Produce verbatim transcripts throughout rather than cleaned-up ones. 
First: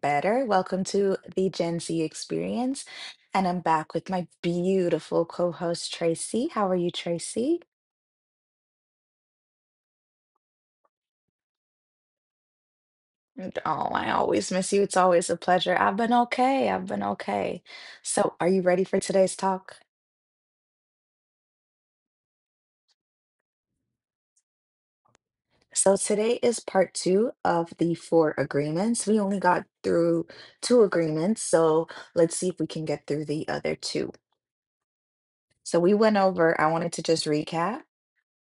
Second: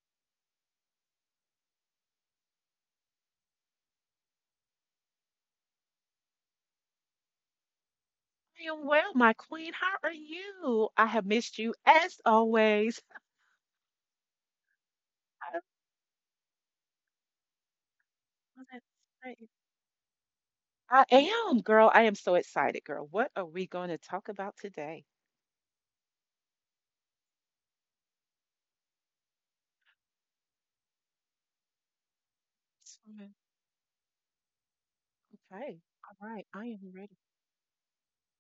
better. Welcome to the Gen Z Experience. And I'm back with my beautiful co host, Tracy. How are you, Tracy? I am well, my queen. How are you? I have missed you as always. And- Oh, I always miss you. It's always a pleasure. I I've been okay. I've been okay. So, are you love it. ready for today's I talk? I am, girl. I am so excited, girl. What are we going to talk about today? So, today is part two of the four agreements. We only got through two agreements. So, let's see if we can get through Yes. the other two. So, Okay. we went All right. over, I I am wanted to ready. just recap.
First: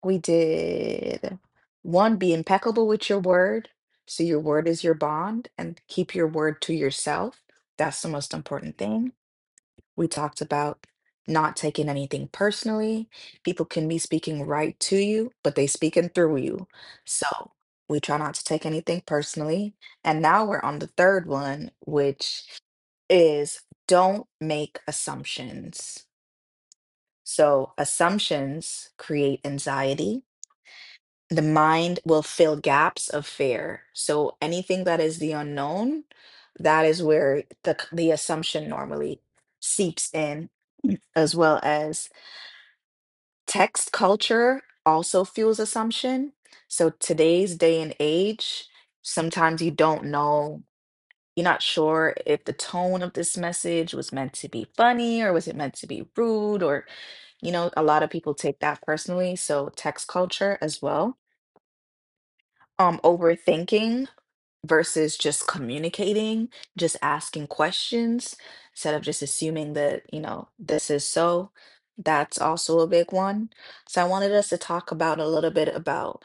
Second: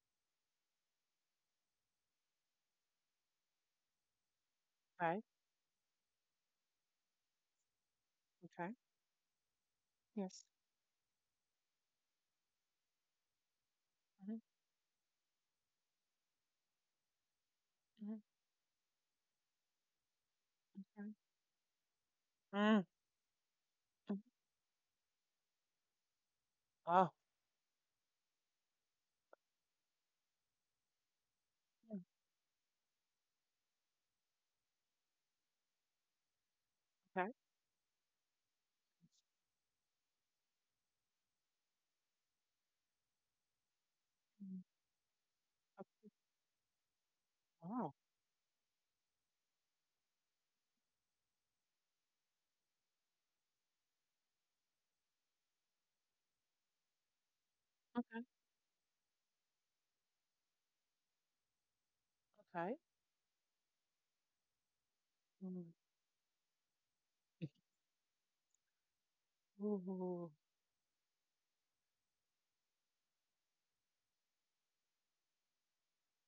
We did one, be impeccable with your word. So your word is your Okay. bond and keep your word to yourself. That's the most Okay. important thing. We talked Yes. about not taking anything personally. People can be Mhm, speaking right to you, but they speaking through you. So we mhm. try not to take anything personally. And now we're on the Okay. third one, which Mm, is mm. don't make assumptions. Oh. So assumptions create anxiety, the mm, mind will fill gaps of fear. So anything that is the unknown, that is Okay. where the c- the assumption normally seeps in, as well as text Mm, culture also fuels okay. assumption. So today's day Wow. and age, sometimes you don't know, you're not sure if the tone of this message was meant to be funny or was it meant to be rude or, you know, a lot of Okay. people take that personally. So text culture as well, Okay. um overthinking versus just Mm. communicating, just asking questions instead of just assuming that, you Ooh. know, this is so. That's also a big one. So I wanted us to talk about a little bit about,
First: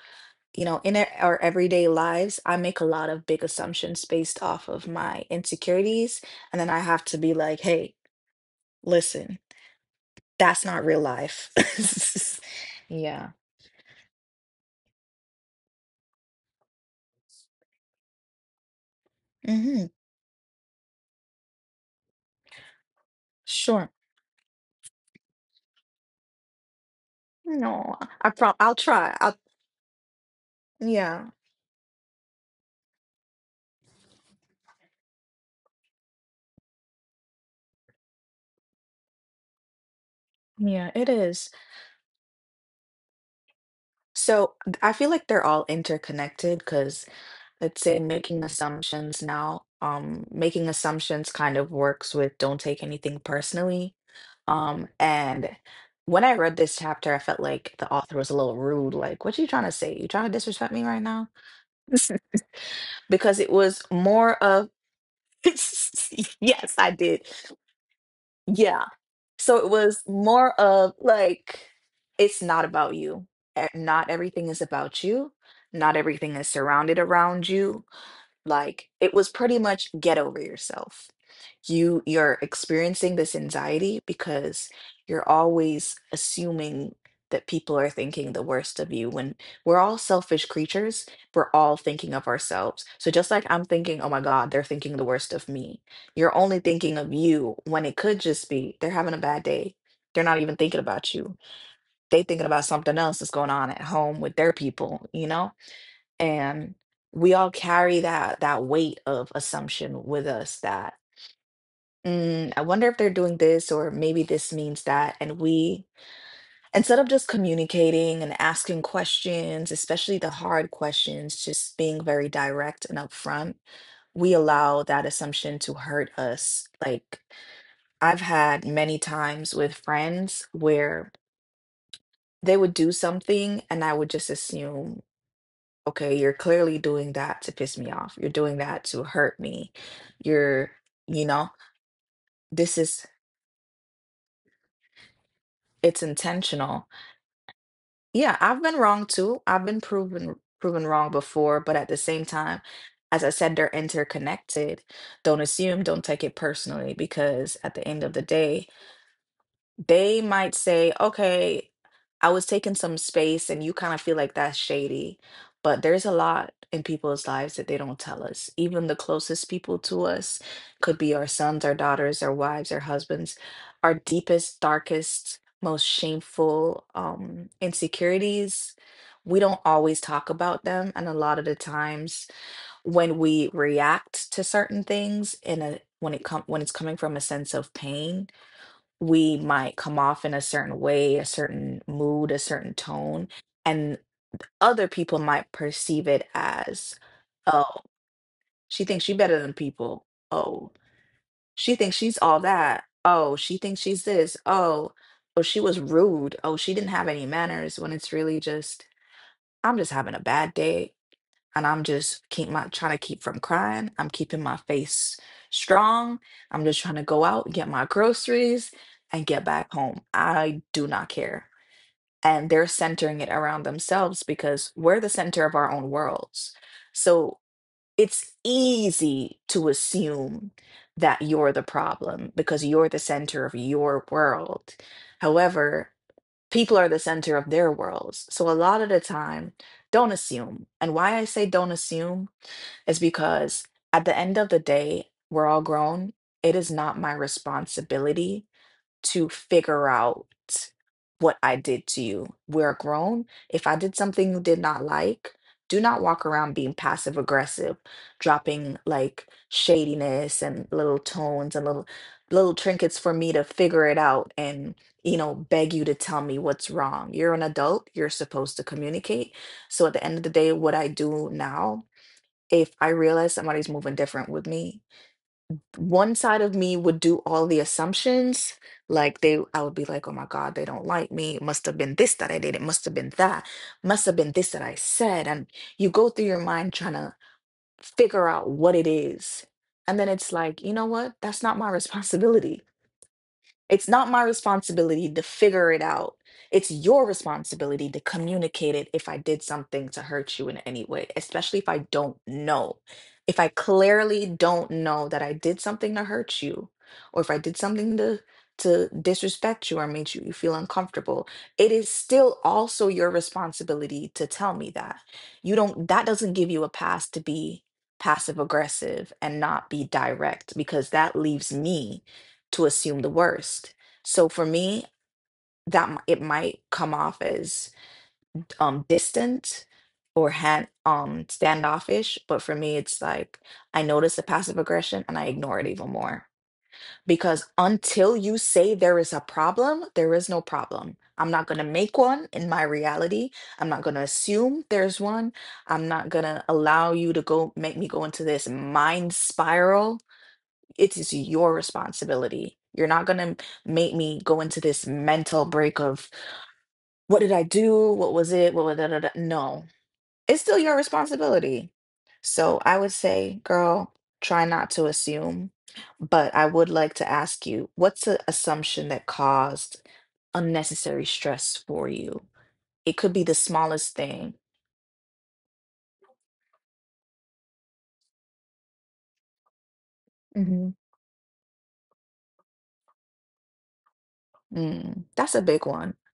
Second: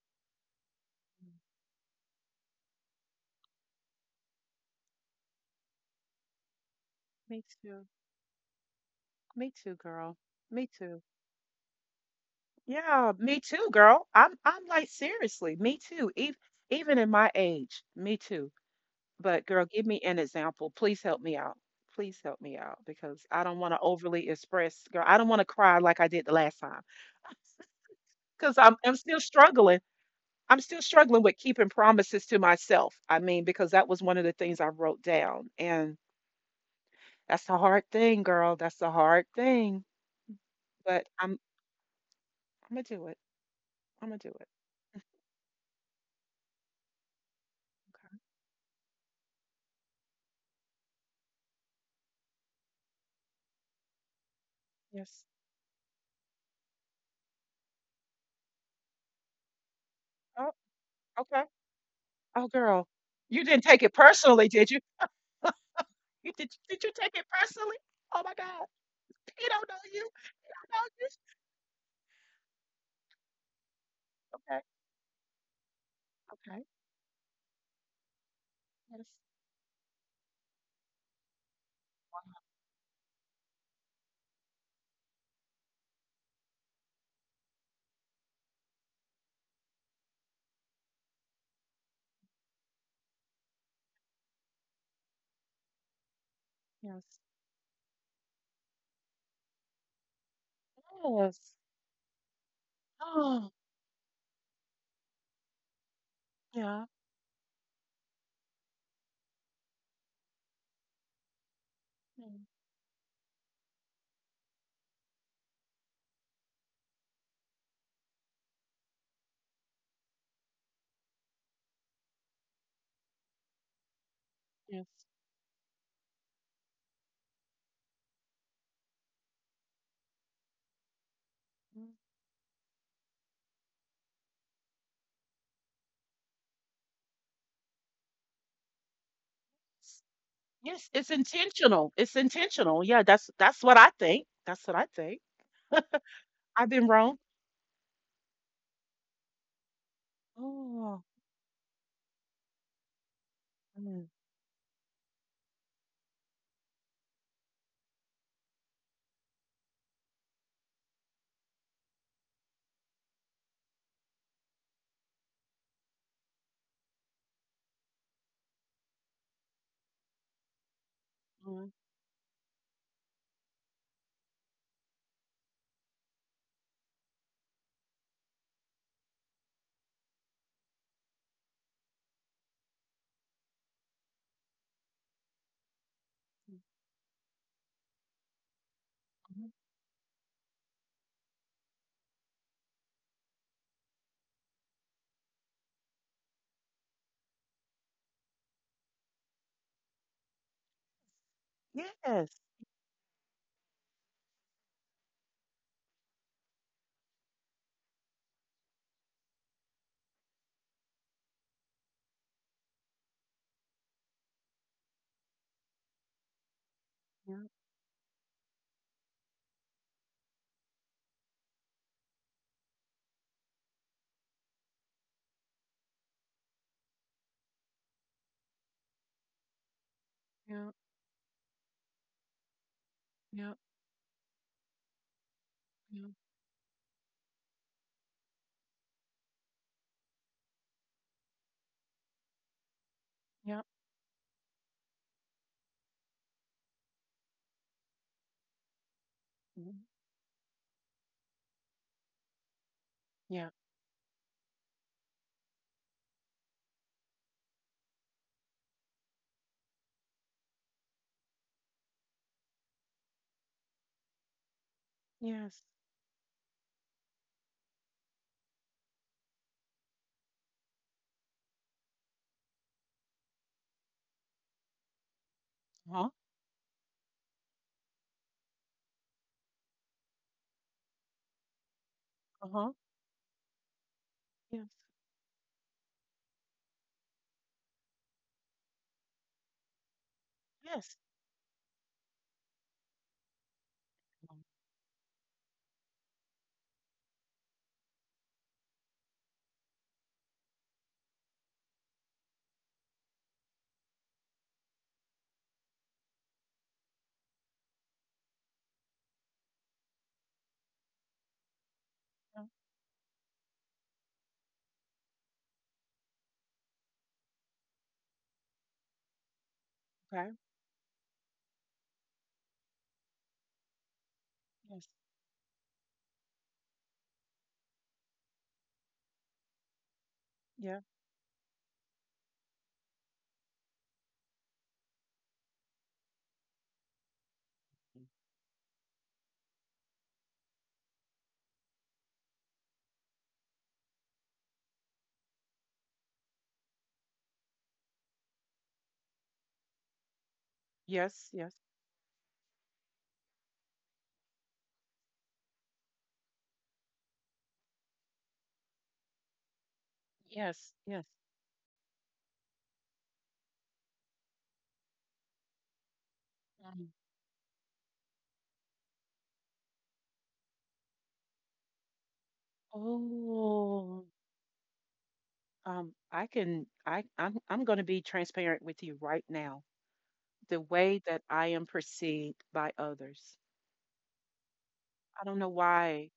you know, in our mm. our everyday lives, I make a lot of big assumptions based off of my insecurities, and then I have to be Me like, too. "Hey, listen, Me too, girl. that's Me not too. real life." Yeah, Yeah. me too, girl. I'm I'm like seriously, me too. Even even in my age, me too. But girl, hmm give me an example. Please help me out. Please help me out because I don't want to Sure. overly express, girl. I don't want to cry like I did the last time No, I prob because I'll I'm I'm try. still I'll struggling. I'm still struggling yeah. with keeping promises to myself. I mean, because that was one of the things I wrote down, and that's the hard thing, girl. That's the hard thing. Yeah, But it I'm is. I'm gonna do it. I'm gonna do it. So th- I feel like they're all interconnected because let's say Okay. making assumptions now, um, making assumptions kind of works with don't take anything personally. Um, Yes. and when I read this chapter, I felt like the author was a little rude. Like, what you trying to say? You trying to Oh, disrespect me right now? okay. Oh, girl, Because you it didn't was take it more personally, of, did you? You did. yes, Did you I take did. it personally? Oh my God, Yeah. he So don't it know was you. more I know of you. like, it's not about you. E- Not everything is Okay. about you. Not everything is Okay. surrounded around you, like Yes. it was pretty much get over yourself, you you're experiencing this anxiety because you're always assuming that people are thinking the worst of you when we're all selfish creatures, we're all thinking of ourselves. So just like I'm thinking, oh my God, they're thinking the worst of me, you're only thinking of Yes. you when it could just be they're having a bad day, they're not even thinking about you. Yes. They thinking about something else that's going Oh, on at home with their people, you know, and yeah. we all carry that that weight of assumption with us. That, mm, "Mm, I wonder if they're doing this or maybe this means that." And we, instead of just communicating and asking questions, especially the hard questions, just being very direct and upfront, we allow Yes. that assumption to hurt us. Like, I've had many times with friends where mm, they would do something and I would just assume, okay, you're clearly doing that to piss me off. You're doing that to hurt me. You're, Yes. It's you know, intentional. It's this intentional. Yeah. is, That's that's what I think. That's what I think. it's I've been intentional. wrong. Yeah, I've been wrong too. I've been proven proven Oh. wrong before, but at the same time, as I said, they're mm, interconnected. Don't assume, don't take it personally, because at the end of the day, they might say, okay, I was taking some space and you kind of feel like that's shady. But there's a lot in people's lives that they don't tell us. Even the closest people to us could be our sons, mm, our daughters, our wives, our husbands, our deepest, darkest, most shameful, um, insecurities. We don't always talk about them. And a lot of the times when we react to certain things in a, when it com- mm, when it's coming from a sense of pain, we mm. might come off in a certain way, a certain mood, a certain tone, and other people might perceive it as, oh, she thinks she better than people. Oh, she thinks she's all Yes. that. Oh, she thinks she's this. Oh, oh, she was rude. Oh, she didn't have any manners, when it's really just, I'm just having a bad day and I'm just keep my trying to keep from crying. I'm keeping my face strong. I'm just trying to go Yeah. out, get my groceries, and get back home. I do not care. And they're centering it around themselves because we're the center of our own worlds. So it's easy to assume Yeah. that you're the problem because you're the center Yeah. of your world. However, Yeah. people are the center of their worlds. So a lot of the time, don't assume. And why I say don't assume is Yeah. because at the end of the day, we're all grown. It is not my responsibility to mm, figure out what I did to you. We're grown. Yeah. If I did something you did not like, do not walk around being passive aggressive, dropping like shadiness and little tones and little, little trinkets for me to figure it out and, you know, Yes. beg you to tell me what's wrong. You're an adult, you're supposed to communicate. So at the end of the day, what I do now, if I realize somebody's moving different with me, Uh huh. one side of me would do all the assumptions. Like they, I would be like, oh my God, they don't like me. It must have been this that I Uh did. It huh. must have been that. Must have been this that I said. And you go through your mind trying to figure out what it is. And then it's like, you know Yes. what? That's not my responsibility. It's not my responsibility to figure it out. It's your responsibility to communicate it if I did something to hurt you in any way, especially if I don't know. If I clearly don't know that I did something to hurt you, or if I did something to to disrespect you or made you, you feel uncomfortable, it is still Yes. also your responsibility to tell me that. You don't, that doesn't give you a pass to be passive aggressive and not be Okay. direct because that leaves me to assume the worst. So for Yes. me, that m- it might come off as, um distant or hand, Yeah. um standoffish, but for me it's like I notice the passive aggression and I ignore it even more. Because until you say there is a problem, there is no problem. I'm not going to make one in my reality. I'm not going to assume there's one. I'm not going to allow you to go make me go into this mind spiral, it is Yes. Yes. your responsibility. You're not going to make me go into this mental break of what did I do? What was it? What was da, da, da. No, it's still Yes. your Yes. responsibility. So I would say, girl, try not to assume. But I would Um, like to ask you, what's an assumption that caused unnecessary stress for you? It could be the smallest oh, thing. um, I can. I. I'm. I'm going to be transparent with you right now. The hmm way that I am perceived by others. Mm, I that's don't a know big one. why.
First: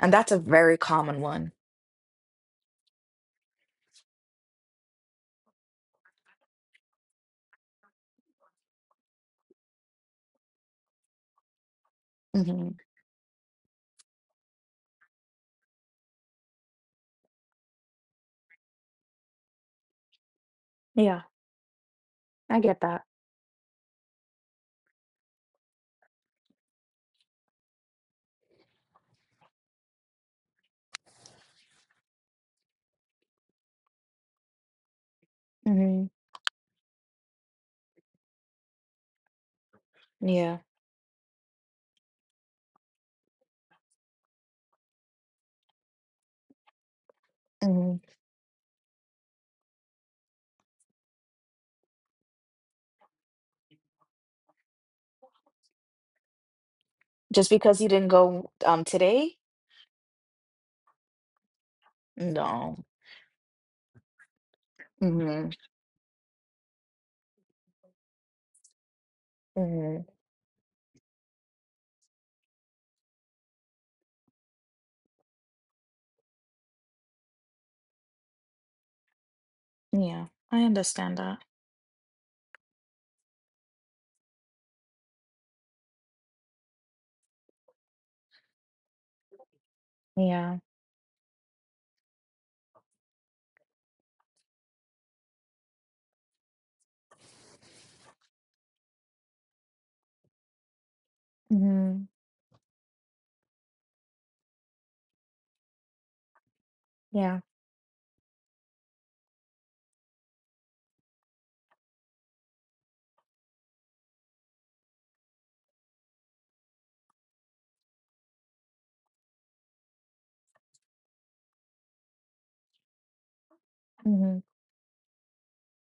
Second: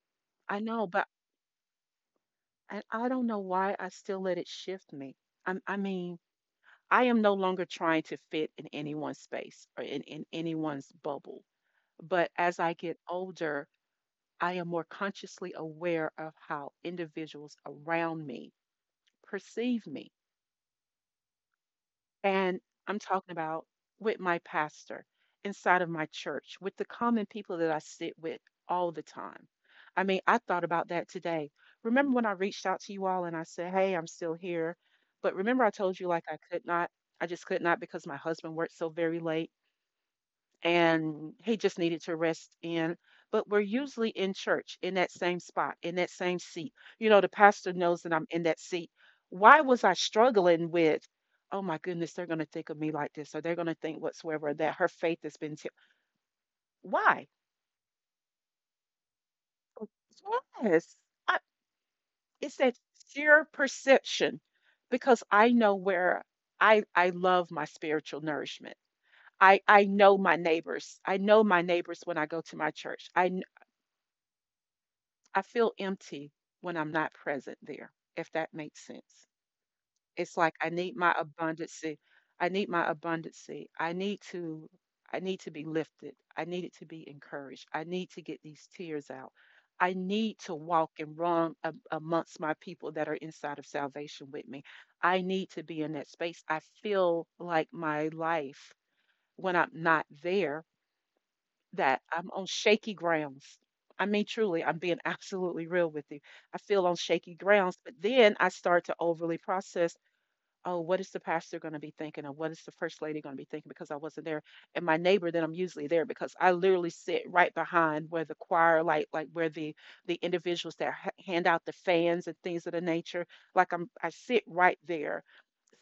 And that's a I very know, but common one. I, I don't know why I still let it shift me. I'm, I mean, I am no longer trying to fit in anyone's space or in, in anyone's bubble. But as I hmm get older, I am more consciously aware of how individuals around me perceive me. Yeah, I And get I'm that. talking about with my pastor, inside of my church, with the common people that I sit with all the time. I mean, I thought about that today. Remember when I reached out to you all and I said, "Hey, I'm still here." But remember, I told hmm you like I could not, I just could not because my husband worked so very late, Yeah. and he just needed to rest in. But we're usually in church in that same spot, in that same seat. You know, the pastor Mhm. knows that I'm in that seat. Why was I struggling with, oh my goodness, they're going to think of me like this, or they're going to think whatsoever that her faith has been. T-. Why? Just because you didn't go um today? Yes. I, it's that No. sheer perception because I hmm know where I, I love my spiritual nourishment. I, I hmm know my neighbors. I know my neighbors when I go to my church. I I feel empty when I'm not present there, if that makes sense. Yeah, It's like I I need my understand that. abundancy. I need my abundancy. I need to I need to be lifted. I need it to be encouraged. I need to get these tears out. I need to Yeah. walk and run a- amongst my people that are inside of salvation with me. I need to be in that space. I feel like my life when I'm not there that hmm I'm on shaky grounds. I mean, truly, I'm being absolutely real with you. I feel on shaky Yeah. grounds, but then I start to overly process oh, what is the pastor going to be thinking? Or what is the first lady going to be thinking because I wasn't there? And my neighbor, then I'm usually there because I literally sit right behind where the choir, like, like where the, the individuals that h- hand out the fans and things of the nature, like I'm, I hmm sit right there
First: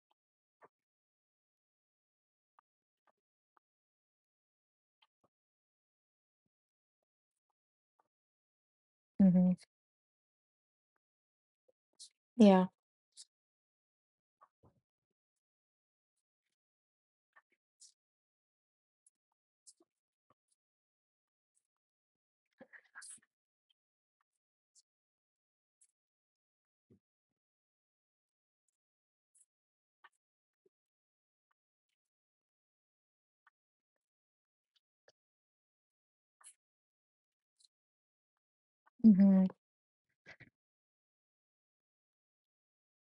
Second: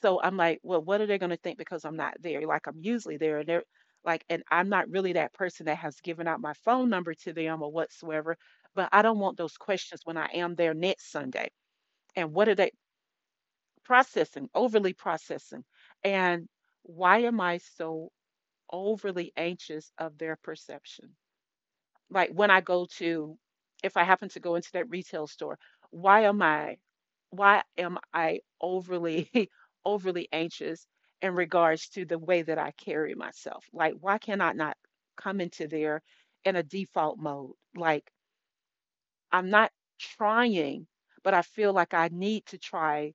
so I'm like, well, what are they going to think because I'm not there? Like I'm usually there, and they're like, and I'm not really that person that has given out my phone number to them or whatsoever. But I don't want hmm those questions when I am there next Sunday. And what are Yeah. they processing? Overly processing, and why am I so overly anxious of their perception? Like when I go to, if I happen to go into that retail store, why am I, why am I overly, overly anxious in regards to the way that I carry myself? Like, why can I not come into there in a default mode? Like, hmm I'm not trying, but I feel like I need to try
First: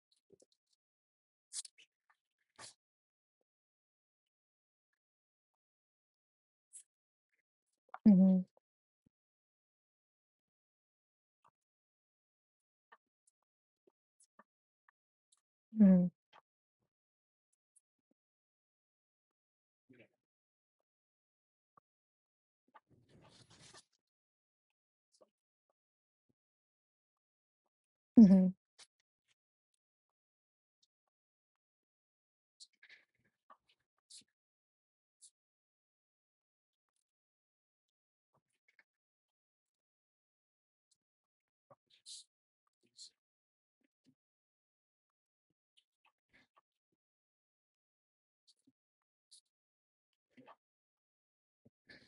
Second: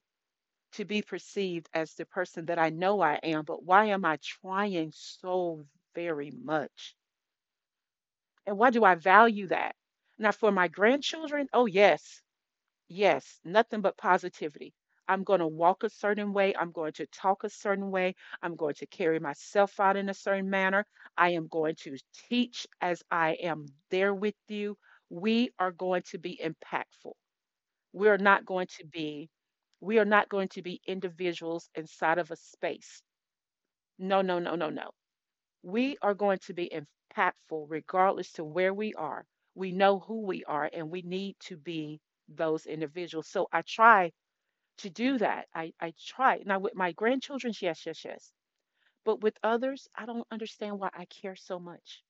to be perceived as the person that I know I am. But why am I trying so very much? hmm And why do I value that? Now, for my grandchildren, oh, yes, yes, nothing but positivity. I'm going to walk a hmm certain way. I'm going to talk a certain way. I'm going to carry myself out in a certain manner. I am going to teach as I am there with you. We are going to be impactful. We are not hmm going to be. We are not going to be individuals inside of a space. No, no, no, no, no, we are going to be impactful regardless to where we are. We know who we are and we need to be those individuals. So I try to do that. I, I try. Now with my grandchildren, yes, yes, yes. But with others, I don't understand why I care so much.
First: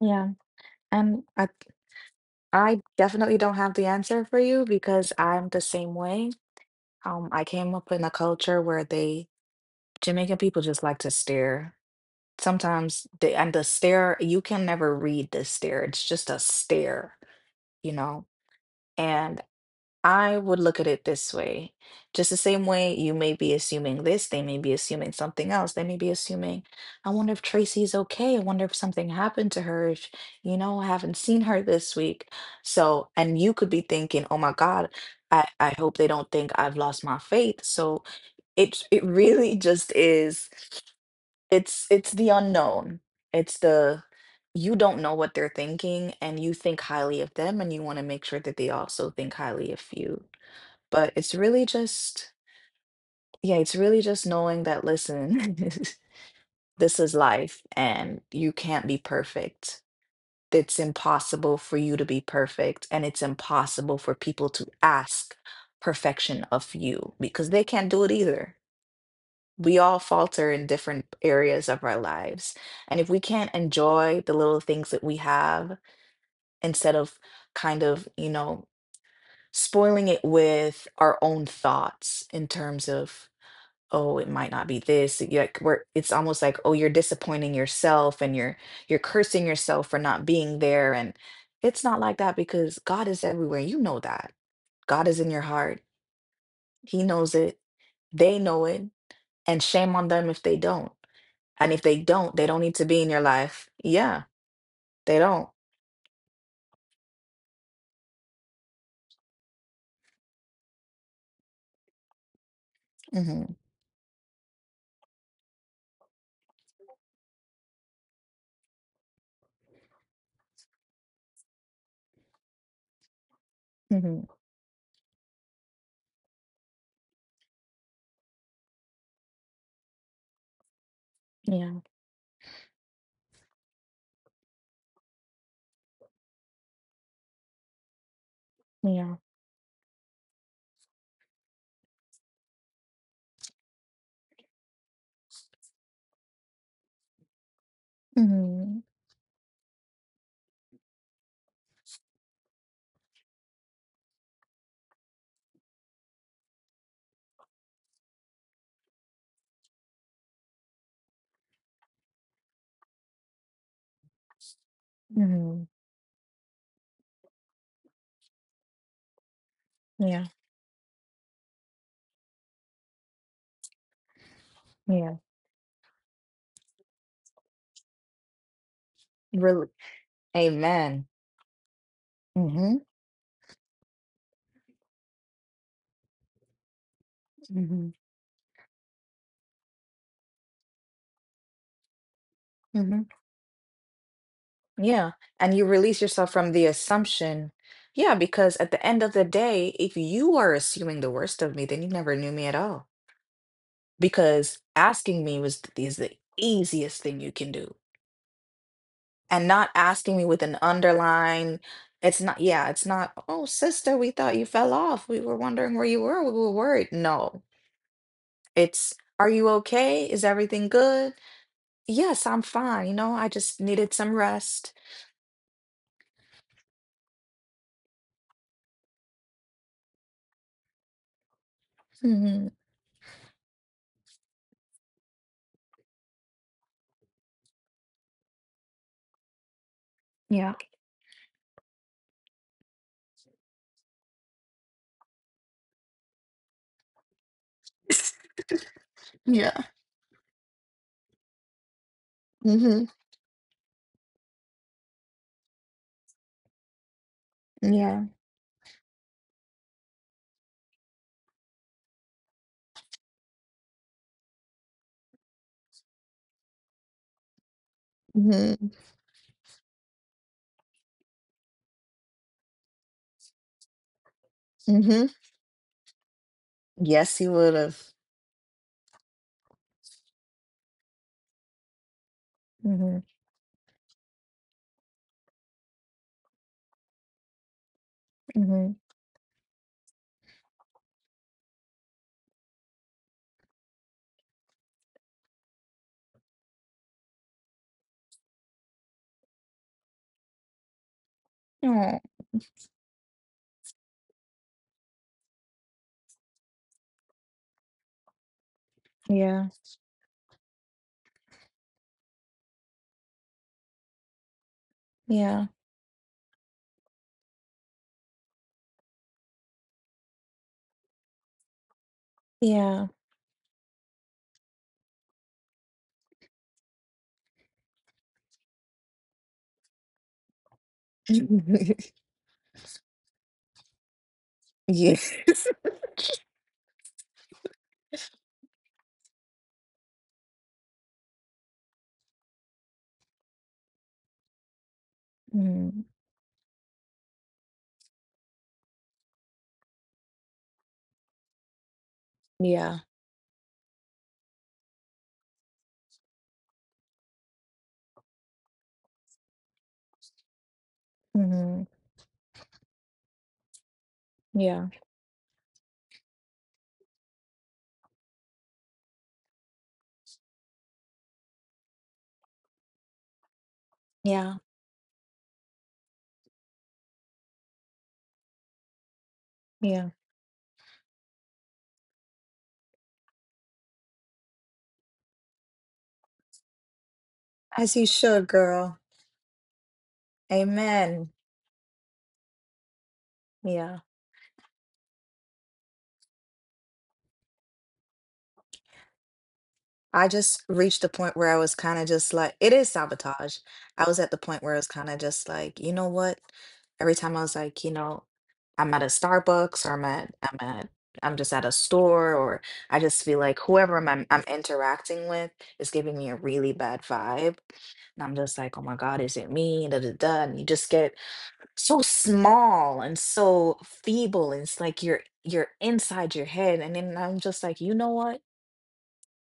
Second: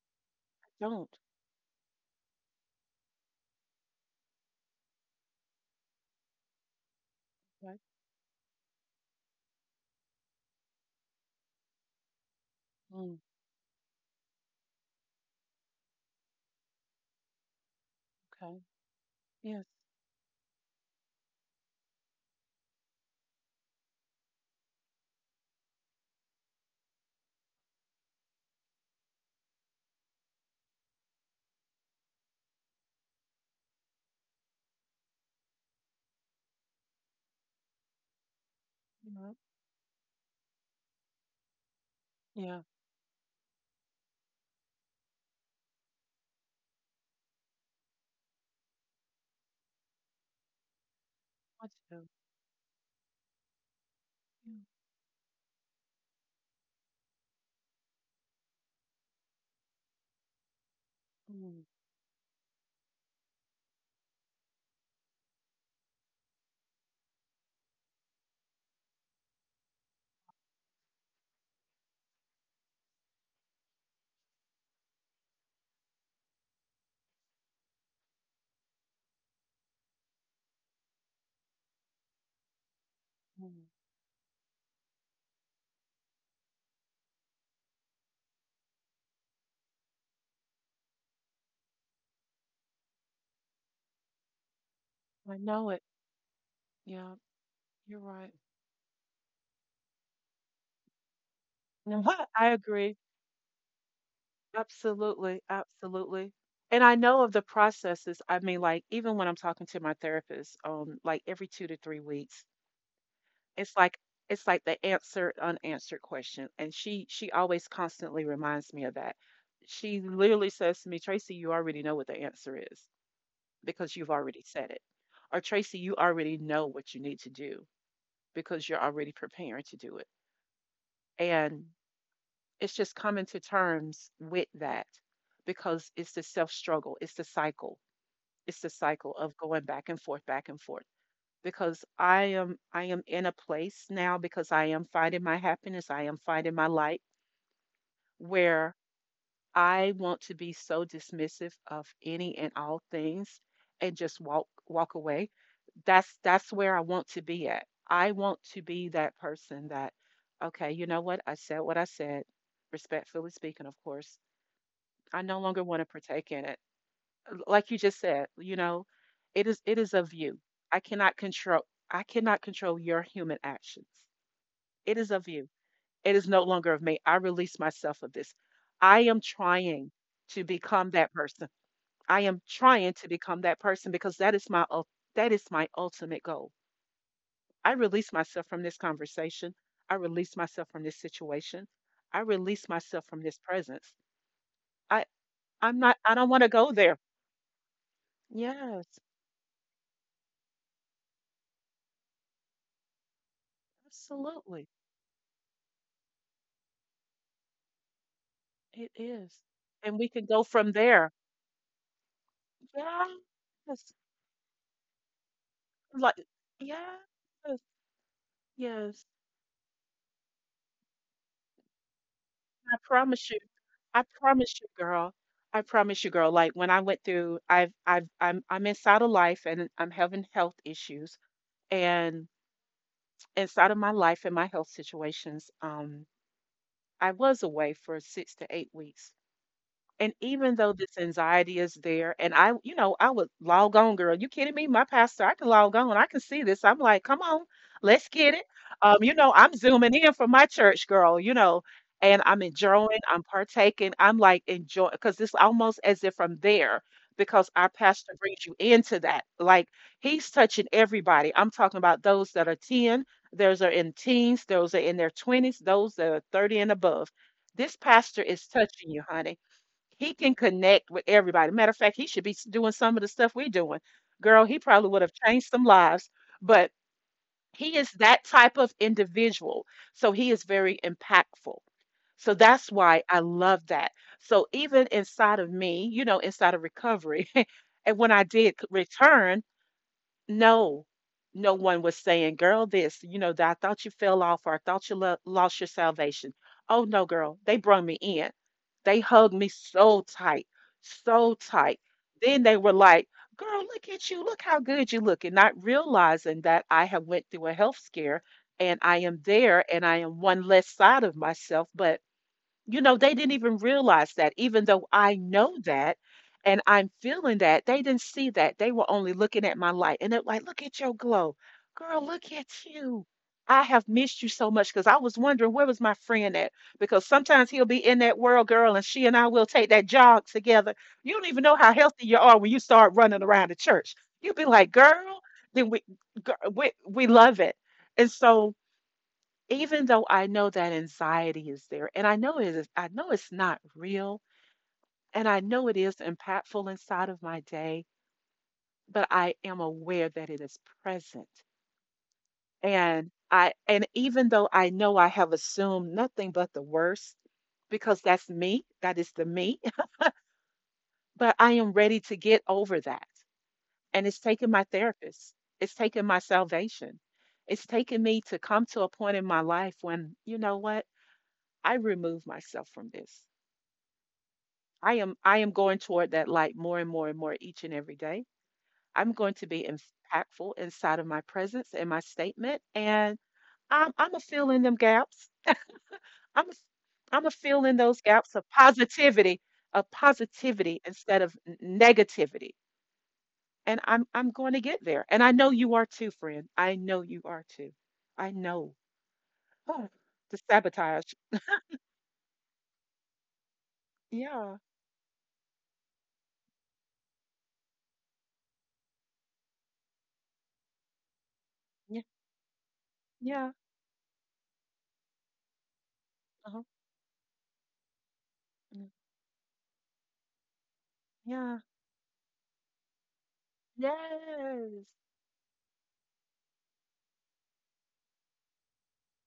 Yeah. I don't. And I I definitely don't have the answer for you because I'm the same way. Um, I came Right. up in a culture where they, Jamaican people just like to stare. Sometimes Mm, they, and the stare, you can never read the stare. It's just a stare, you know? okay. And, Yes. I would look at it this way. Just the same way you may be assuming this, they may be assuming something else. They may be assuming, I wonder if Tracy's okay. I wonder if something happened to her. If, you know, I haven't seen her this week. So, and you could be thinking, oh my God, I, I hope they don't think I've lost my faith. So it it Yeah. really just is it's it's the Yeah. unknown. It's the, you don't know what they're thinking and you think highly of them and you want to make sure that they also think highly of you. But it's really I do. just, yeah, it's really just Yeah. knowing that, listen, this is life and you can't be perfect. It's impossible Mm, for you to be perfect, and it's impossible for people to ask perfection of you because they can't do it either. We all falter in different areas of our lives. And if we can't enjoy the little things that we have instead of kind of, you know, spoiling it with our own thoughts in terms of mm. oh it might not be this you like we're it's almost like oh you're disappointing yourself and you're you're cursing yourself for not being there. And it's not like that because God is everywhere. You know that God is in I your know heart. it. He Yeah. knows it. You're right. They know it. And shame on them if they don't. And if they No, don't, they I don't need to agree. be in your life. Yeah, they Absolutely, don't. absolutely. And I know of the processes. I mean, like even when I'm talking to my therapist, um, like every two to three weeks, Hmm. it's like it's like the answered unanswered question, and she she always constantly reminds me of that. She literally says to me, "Tracy, you already know what the answer is because you've Hmm. already said it," or "Tracy, you already know what you need to do because you're already preparing to do it." And Yeah, it's just coming to terms with that because it's the self struggle, it's the cycle, it's the yeah. cycle of going back and forth, back and forth. Because I am I am in a place now because I am finding my happiness, I am finding my light where Hmm. I want to be so dismissive of any and all things and just walk walk away. That's that's where I want to be at. I want to be that person that okay, you know what? I said what I said, respectfully speaking, of course I no Hmm. longer want to partake in it. Like you just said, you know, it is it is of Yeah, you. I cannot control I cannot control your human actions. It is yeah. of you. It is no longer of me. I release myself of this. I am Really. trying to become Amen. that person. I am Hmm. trying to become that person because that is my ul- that is my ultimate goal. I Hmm. release myself from this conversation. I release myself from this situation. I release Hmm. myself from this presence. I Yeah. And you I'm release not I yourself don't want to from the go there. assumption. Yeah, because at the end Yes. of the day, if you are assuming the worst of me, then you never knew me at all. Because Absolutely, asking me was th- is the easiest thing you can do. it is, And not and we asking me can with go an from there. underline. It's not, yeah, it's not, oh, sister, Yes, we thought you fell off. We were wondering where you like were. We were yes, worried. No, it's, yes. are you okay? Is everything good? Yes, I'm I fine. You know, I promise you, just needed I some promise rest. you, girl. I promise you, girl. Like when I went through, I've, I've, I'm, I'm inside of life, and I'm having health issues, and Hmm. inside of my life and my health situations, um, I was away for six to eight weeks. And Yeah. even though this anxiety is there, and I, you know, I would log on, girl. You kidding me? My pastor, I can log on. I can see this. I'm like, come on, let's get it. Um, you know, I'm Yeah. zooming in from my church, girl, you know, and I'm Hmm. enjoying, I'm partaking, I'm like enjoying because it's almost as if I'm there because our Yeah. pastor brings you into that. Like he's touching everybody. I'm talking about those that are ten, those are in teens, those are in their twenties, those that are thirty and above. This pastor is Mhm. touching you, honey, he can connect with everybody. Matter of fact, he should be s- doing some of the stuff we're doing. Girl, he probably Mhm. would have changed some lives, but Yes, he would he have. is that type of individual. So he is very impactful. So that's Mhm. why I love that. So even inside of me, you know, inside of recovery, and when I did c- Mhm. return, no, no one was saying, "Girl, this, you know, that I thought you fell off or I thought you lo- lost your salvation." Oh no, girl, they brought me in. They hugged me so tight, so tight. Oh. Then they were like, "Girl, look at you. "Look how good you look," and not realizing that I have went through a health scare and I am Yeah. there and I am one less side of myself, but you know, they didn't even realize that, even though I Yeah. know that and I'm feeling that, they didn't see that. They were only looking at my light and they're like, look at your glow. Girl, look at Yeah. you. I have missed you so much because I was wondering where was my friend at? Because sometimes he'll be in that world, girl, and she and I will take that jog together. You don't even know how healthy you are when you start running around the church. You'll be like, girl, yes. then we, girl, we, we love it. And so, even though I know that anxiety is there, and I know it is, I know it's not real, and I know it Mhm. is impactful inside of my day, but I am aware that it is present. Yeah. And I, and even though I know I have assumed nothing but the worst, because that's me, that is the me, but I Mhm. am ready to get over that. And it's taken Yeah. my therapist, it's taken my salvation. It's taken me to come to a point in my life when, you know what, I remove myself from this. Yeah. I am I am going toward that light more and more and more each and every day. I'm going to be Yeah. impactful inside of my presence and my statement, and I'm I'm a fill in them gaps. I'm a, I'm a fill As in you those should, gaps of girl. positivity, of positivity Amen. instead of n- negativity, Yeah. and I'm I'm going to get there. And I know you are too, friend. I know you are too. I know. Oh, I the just reached the point sabotage. where I was kind of just like, it is sabotage. I was at the point where I Yeah. was kind of just like, you know what? Every time I was like, you know, I'm at a Starbucks or I'm at, I'm at, I'm just at a Yeah. store or I just feel like Yeah. whoever I'm, I'm I'm interacting with is giving me a really Uh-huh. bad vibe. And I'm just like, oh my mm, God, is it me? Da, da, da. And you just get Yeah. so small and so feeble. And it's Yes. like you're you're inside your head. And then I'm just like, you know what?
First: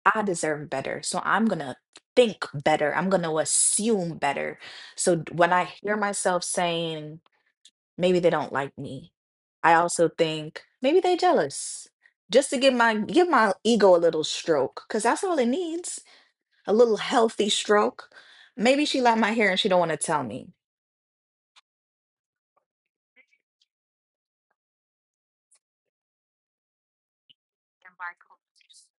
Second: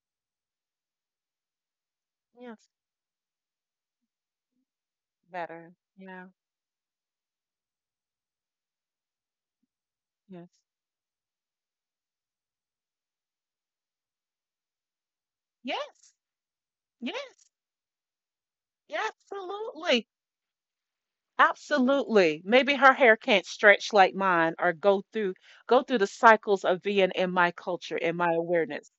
I deserve better. So I'm going to think Yes. better. I'm going to assume better. So d- when I Better. hear Yeah. myself saying, maybe they don't like me, I also Yes. think maybe they jealous. Just to give my give my ego a little stroke, because that's all it needs, Yes. a little healthy Yes. stroke. Maybe she Yeah, like my hair and she don't want to absolutely. tell me. Absolutely. Maybe her hair can't stretch like mine or go through go through the cycles of being in my culture, in my awareness.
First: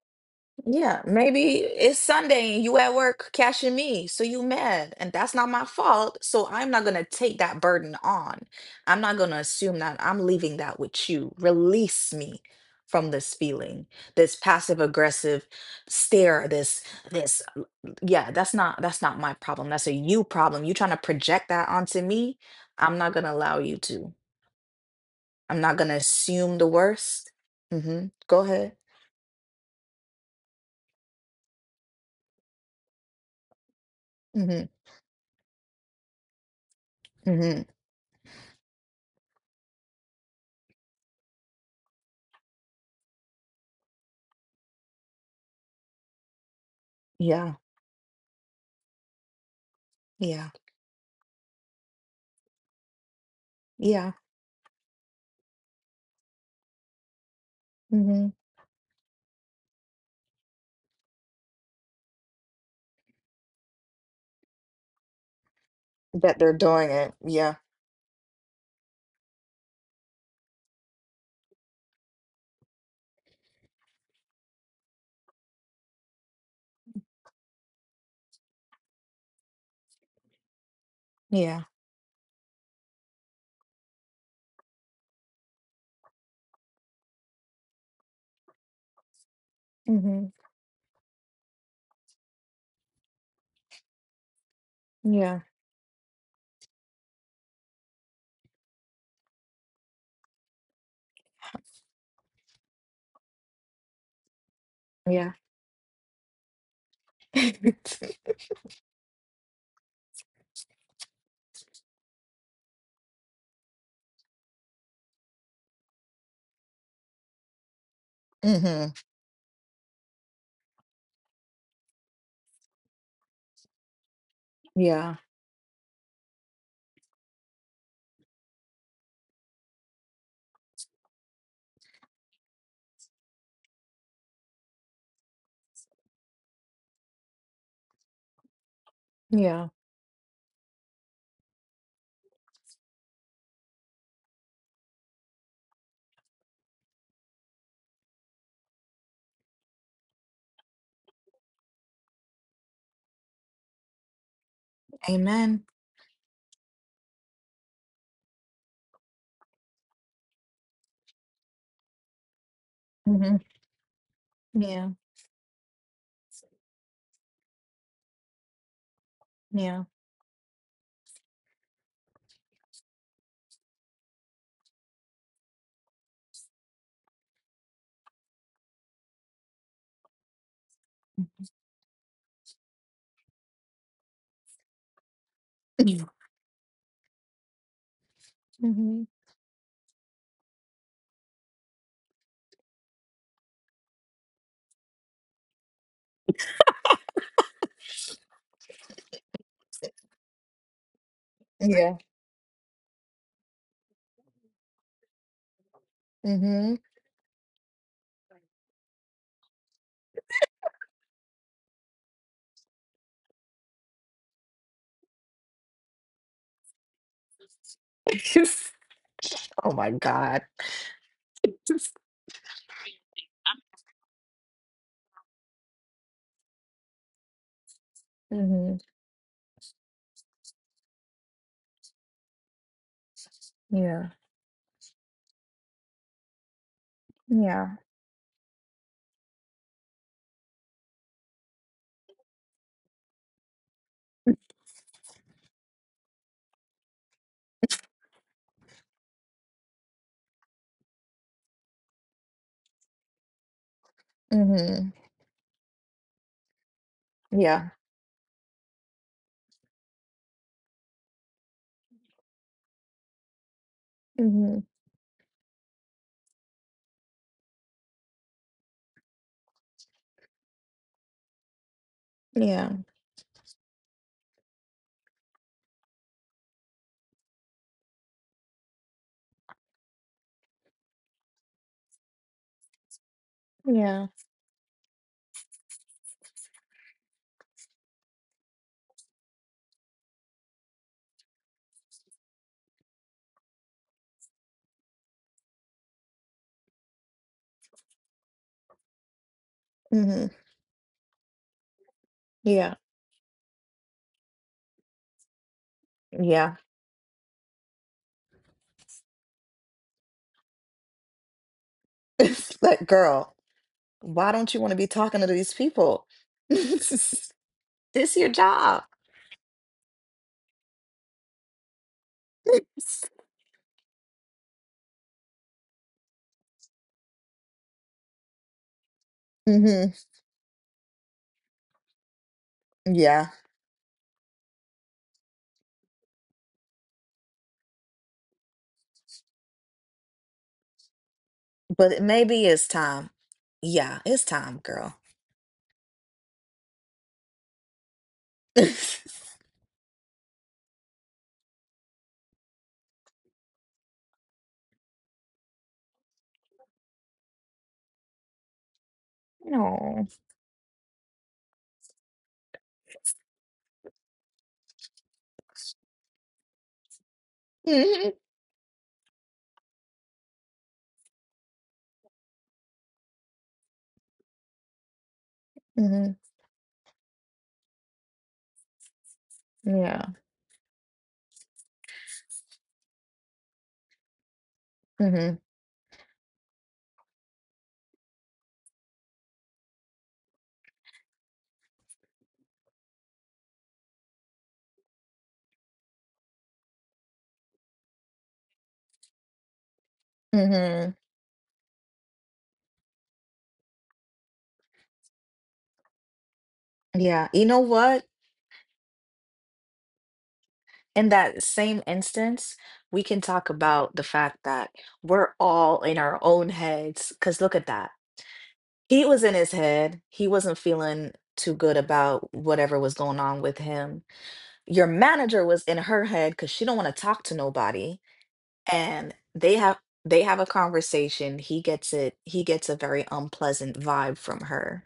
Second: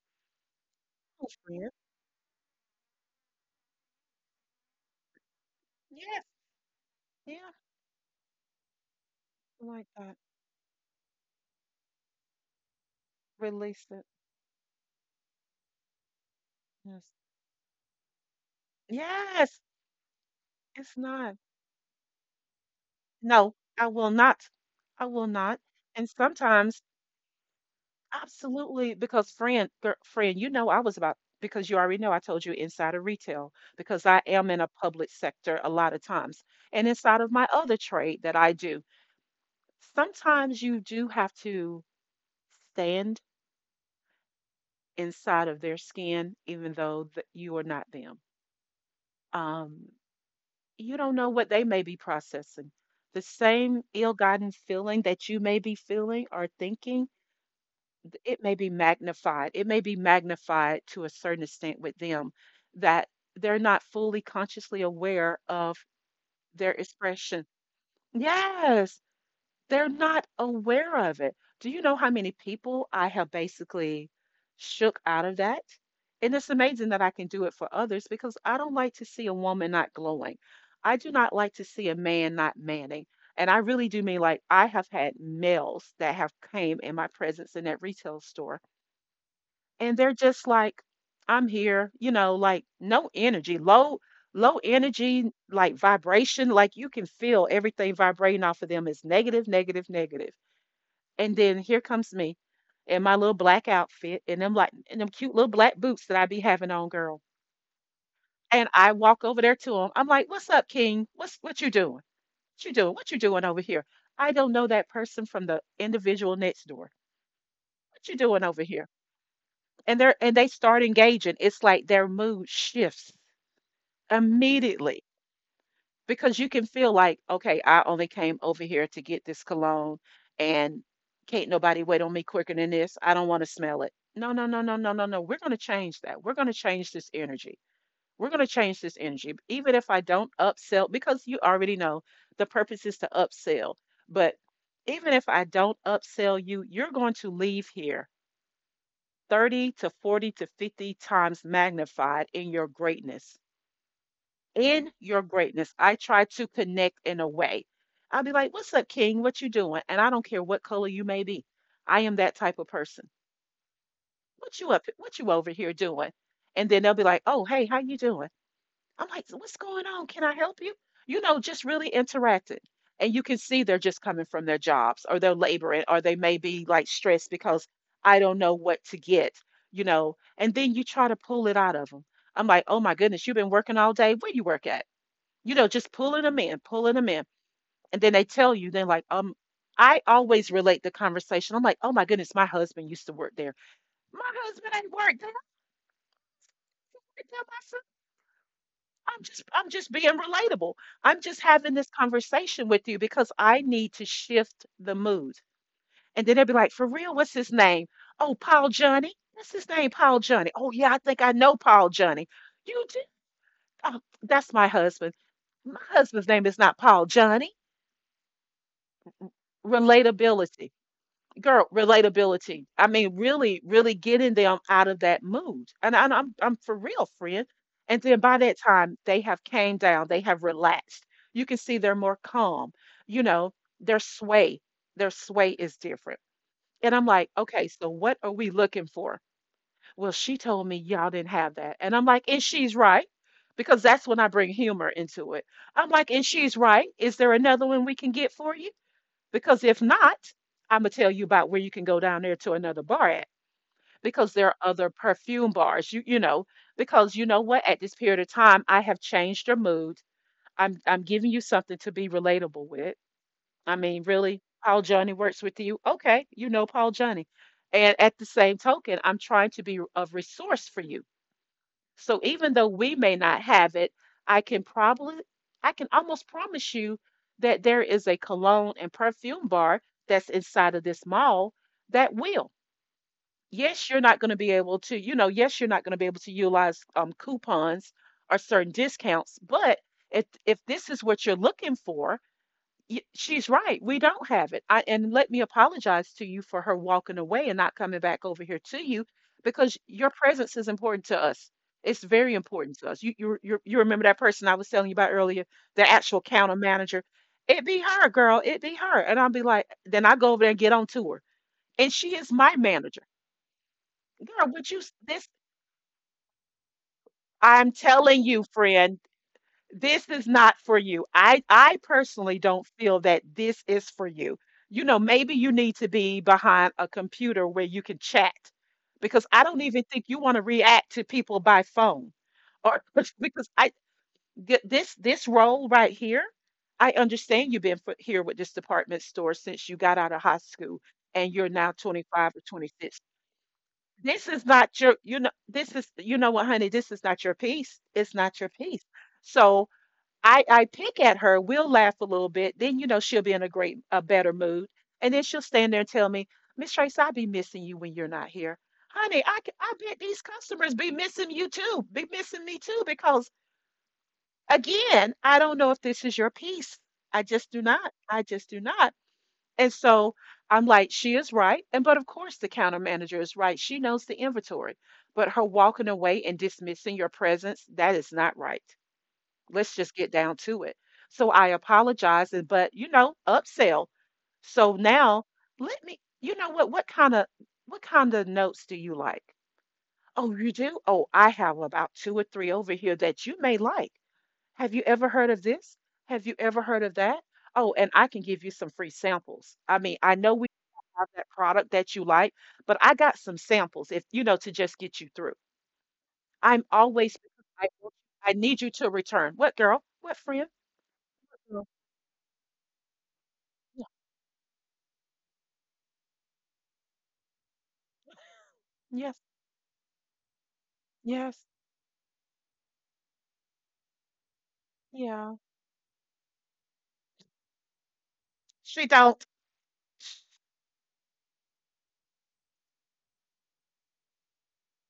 Yeah, Oh, maybe friend. it's Sunday and you at work cashing me, so you mad, and that's not my fault. Yes. So I'm not gonna take Yeah. that burden on. I'm not gonna assume Like that that. I'm leaving that with you. Release me from this feeling, Release it. this passive aggressive stare, this Yes. this l- l- yeah, that's not that's not my Yes. problem. That's a you problem. You trying It's to not. project that onto me? I'm not gonna No, allow you I will to. not. I will not. I'm not gonna And assume the sometimes worst. Mm-hmm. Go ahead. absolutely, because friend, gir- friend, you know I was about because you already know I told you inside of retail because I am in Mm-hmm. a public sector a lot of times. And inside of my Mm-hmm. other trade that I do, sometimes you do have to stand inside of their skin even though that Yeah. you are not them. Um, Yeah. you don't know what they may be processing. The same Yeah. ill-gotten feeling that you may be feeling or thinking, Mhm. it may be magnified. It may be magnified to a certain extent with them that they're not fully consciously aware of That they're their doing it. expression. Yeah. Yes, they're not aware of it. Do you know how many people I have basically shook out of that? And it's amazing that I can do it for others because I don't like to see a woman not glowing. I do not like Yeah. to see a man not manning. And I really do mean like I have had males that have came in my presence in that retail store and they're Mhm. just like, I'm here, you know, like no energy, low low energy, Yeah. like vibration, like you can feel everything vibrating off of them is negative, negative, negative, negative. And then here comes me in my little black outfit and them like and them Yeah. cute little black boots that I be having on, girl. And I walk over there to him, I'm like, what's up, King? What's what you doing? What you doing what you doing over here? I don't know that person from the individual next door. What you doing over here? hmm. And they're, and they start engaging. It's like their mood shifts immediately, Yeah. because you can feel like, okay, I only came over here to get this cologne and can't nobody wait on me quicker than this, I don't want to smell it. No, no, no, no, no, no, no, we're going to change that, we're going to change this energy, we're going to change this energy. Yeah. Even if I don't upsell, because you already know the purpose is to upsell, but even if I don't upsell you, you're going to leave here thirty to forty to fifty times magnified in your greatness. In your Amen. greatness, I try to connect in a way. I'll be like, "What's up, King? What you doing?" And I don't care what color you may be. I am that type of person. Mhm. What you up? Yeah. What you over here doing? And then they'll be like, "Oh, hey, how you doing?" I'm like, "So what's Yeah. going on? Can I help you? You know, just really interacting." And you can see they're just coming from their jobs or they're laboring or they may be like stressed because I don't know what to get, you know. And then you try to pull it out of them. I'm like, oh my goodness, you've been working all day. Where you work at? You know, just pulling them in, pulling them in. And then they tell you, they're Mhm. like, um, I always relate the conversation. I'm like, oh my goodness, my husband used to work there. My husband ain't worked there. I worked there. I'm just I'm just being relatable. I'm just having this Yeah. conversation with you because I need to shift the mood. And then they'll be Hmm. like, for real, what's his name? Oh, Paul Johnny. That's his name, Paul Johnny. Oh yeah, I think I know Paul Johnny. You do? Oh, that's my husband. My husband's name is not Paul Johnny. oh my God. Relatability. Girl, relatability. I mean, really, really getting them out of that mood. And, and I'm I'm for real, friend. And then by that Mhm. time, they have came down, they have relaxed. You can see they're more calm. You know, their Yeah. sway, their sway is different. And I'm like, okay, Yeah. so what are we looking for? Well, she told me y'all didn't have that. And I'm like, and she's right, because that's when I bring humor into it. I'm like, and she's right. Is there another one we can get for you? Because if not, I'm gonna tell you about where you can go down there to another bar at, because there are Hmm. other perfume bars. You you know, because you know what, Yeah. at this period of time, I have changed your mood. I'm I'm giving you something to be relatable with. I mean, really, Mhm. Paul Johnny works with you. Okay, you know Paul Johnny. And at the same token, I'm trying to be of resource for you. So even though Yeah. we may not have it, I can probably, I can almost promise you that there is a cologne and perfume bar that's inside of this mall that will. Yes, you're Yeah. not going to be able to, you know, yes, you're not going to be able to utilize um, coupons or certain discounts, but if if this is what you're looking for, y- she's right. We don't have it. I, and let me apologize to you for her walking away and not coming back over here to you because your Mhm. presence is important to us. It's very Yeah. important to us. You, you, you, you remember that person I was telling you about earlier, the actual Yeah. counter manager. It be her, girl. It be her. And I'll be like, then I go over there and get on to her. And she is It's my like, manager. girl, why don't Girl, you want would to you, be s- talking to this, these people? this I'm is telling your you, job. friend, this is not for you. I I personally don't feel that this is for you. You know, maybe you need to be behind a computer where you can chat because I don't even Hmm. think you want to react to people by phone. Or Yeah, because I th- this this role right here, I understand you've been fo- here with this department store since you got out of high school and you're now but it twenty-five or maybe it's twenty-six. time. Yeah, it's This is time, not girl. your, you know, this is, you know what, honey, this is not your piece. It's not your piece. So I I pick at her, we'll laugh a little bit, then you know she'll be in a great a better mood. And then she'll stand there and tell me, Miss Trace, I be missing you when you're not here. Honey, I, c- I bet No. these customers be missing you too, be missing me too, because again, I don't know if this is your piece. I just do not. Hmm. I just do not. And so I'm like, she is right. And but of course the counter manager is right. She knows the inventory. But her walking Hmm. away and dismissing your presence, that is not right. Let's just Yeah. get down to it. So I apologize, and but you know, upsell. So now Hmm. let me, you know what, what kind of what kind of notes do you like? Oh, you do? Oh, I have about two or three over here that you may like. Have you ever heard of this? Have you ever heard of that? Oh, and I can give you some free samples. I mean, I know we Hmm. have that product that you like, but I got some samples if you know to just get you through. I'm always Yeah, you know I, what? I need you to return. What girl? What friend? In that Girl. same instance, we can talk about the fact that we're all in our own heads. Because look at that. He Yes, was in his head. He wasn't feeling yes, too good about whatever was going on with him. Your yeah. manager was in her head because she don't want to talk to nobody. She And don't. they have they have a conversation. He gets it. He gets a very unpleasant vibe from her,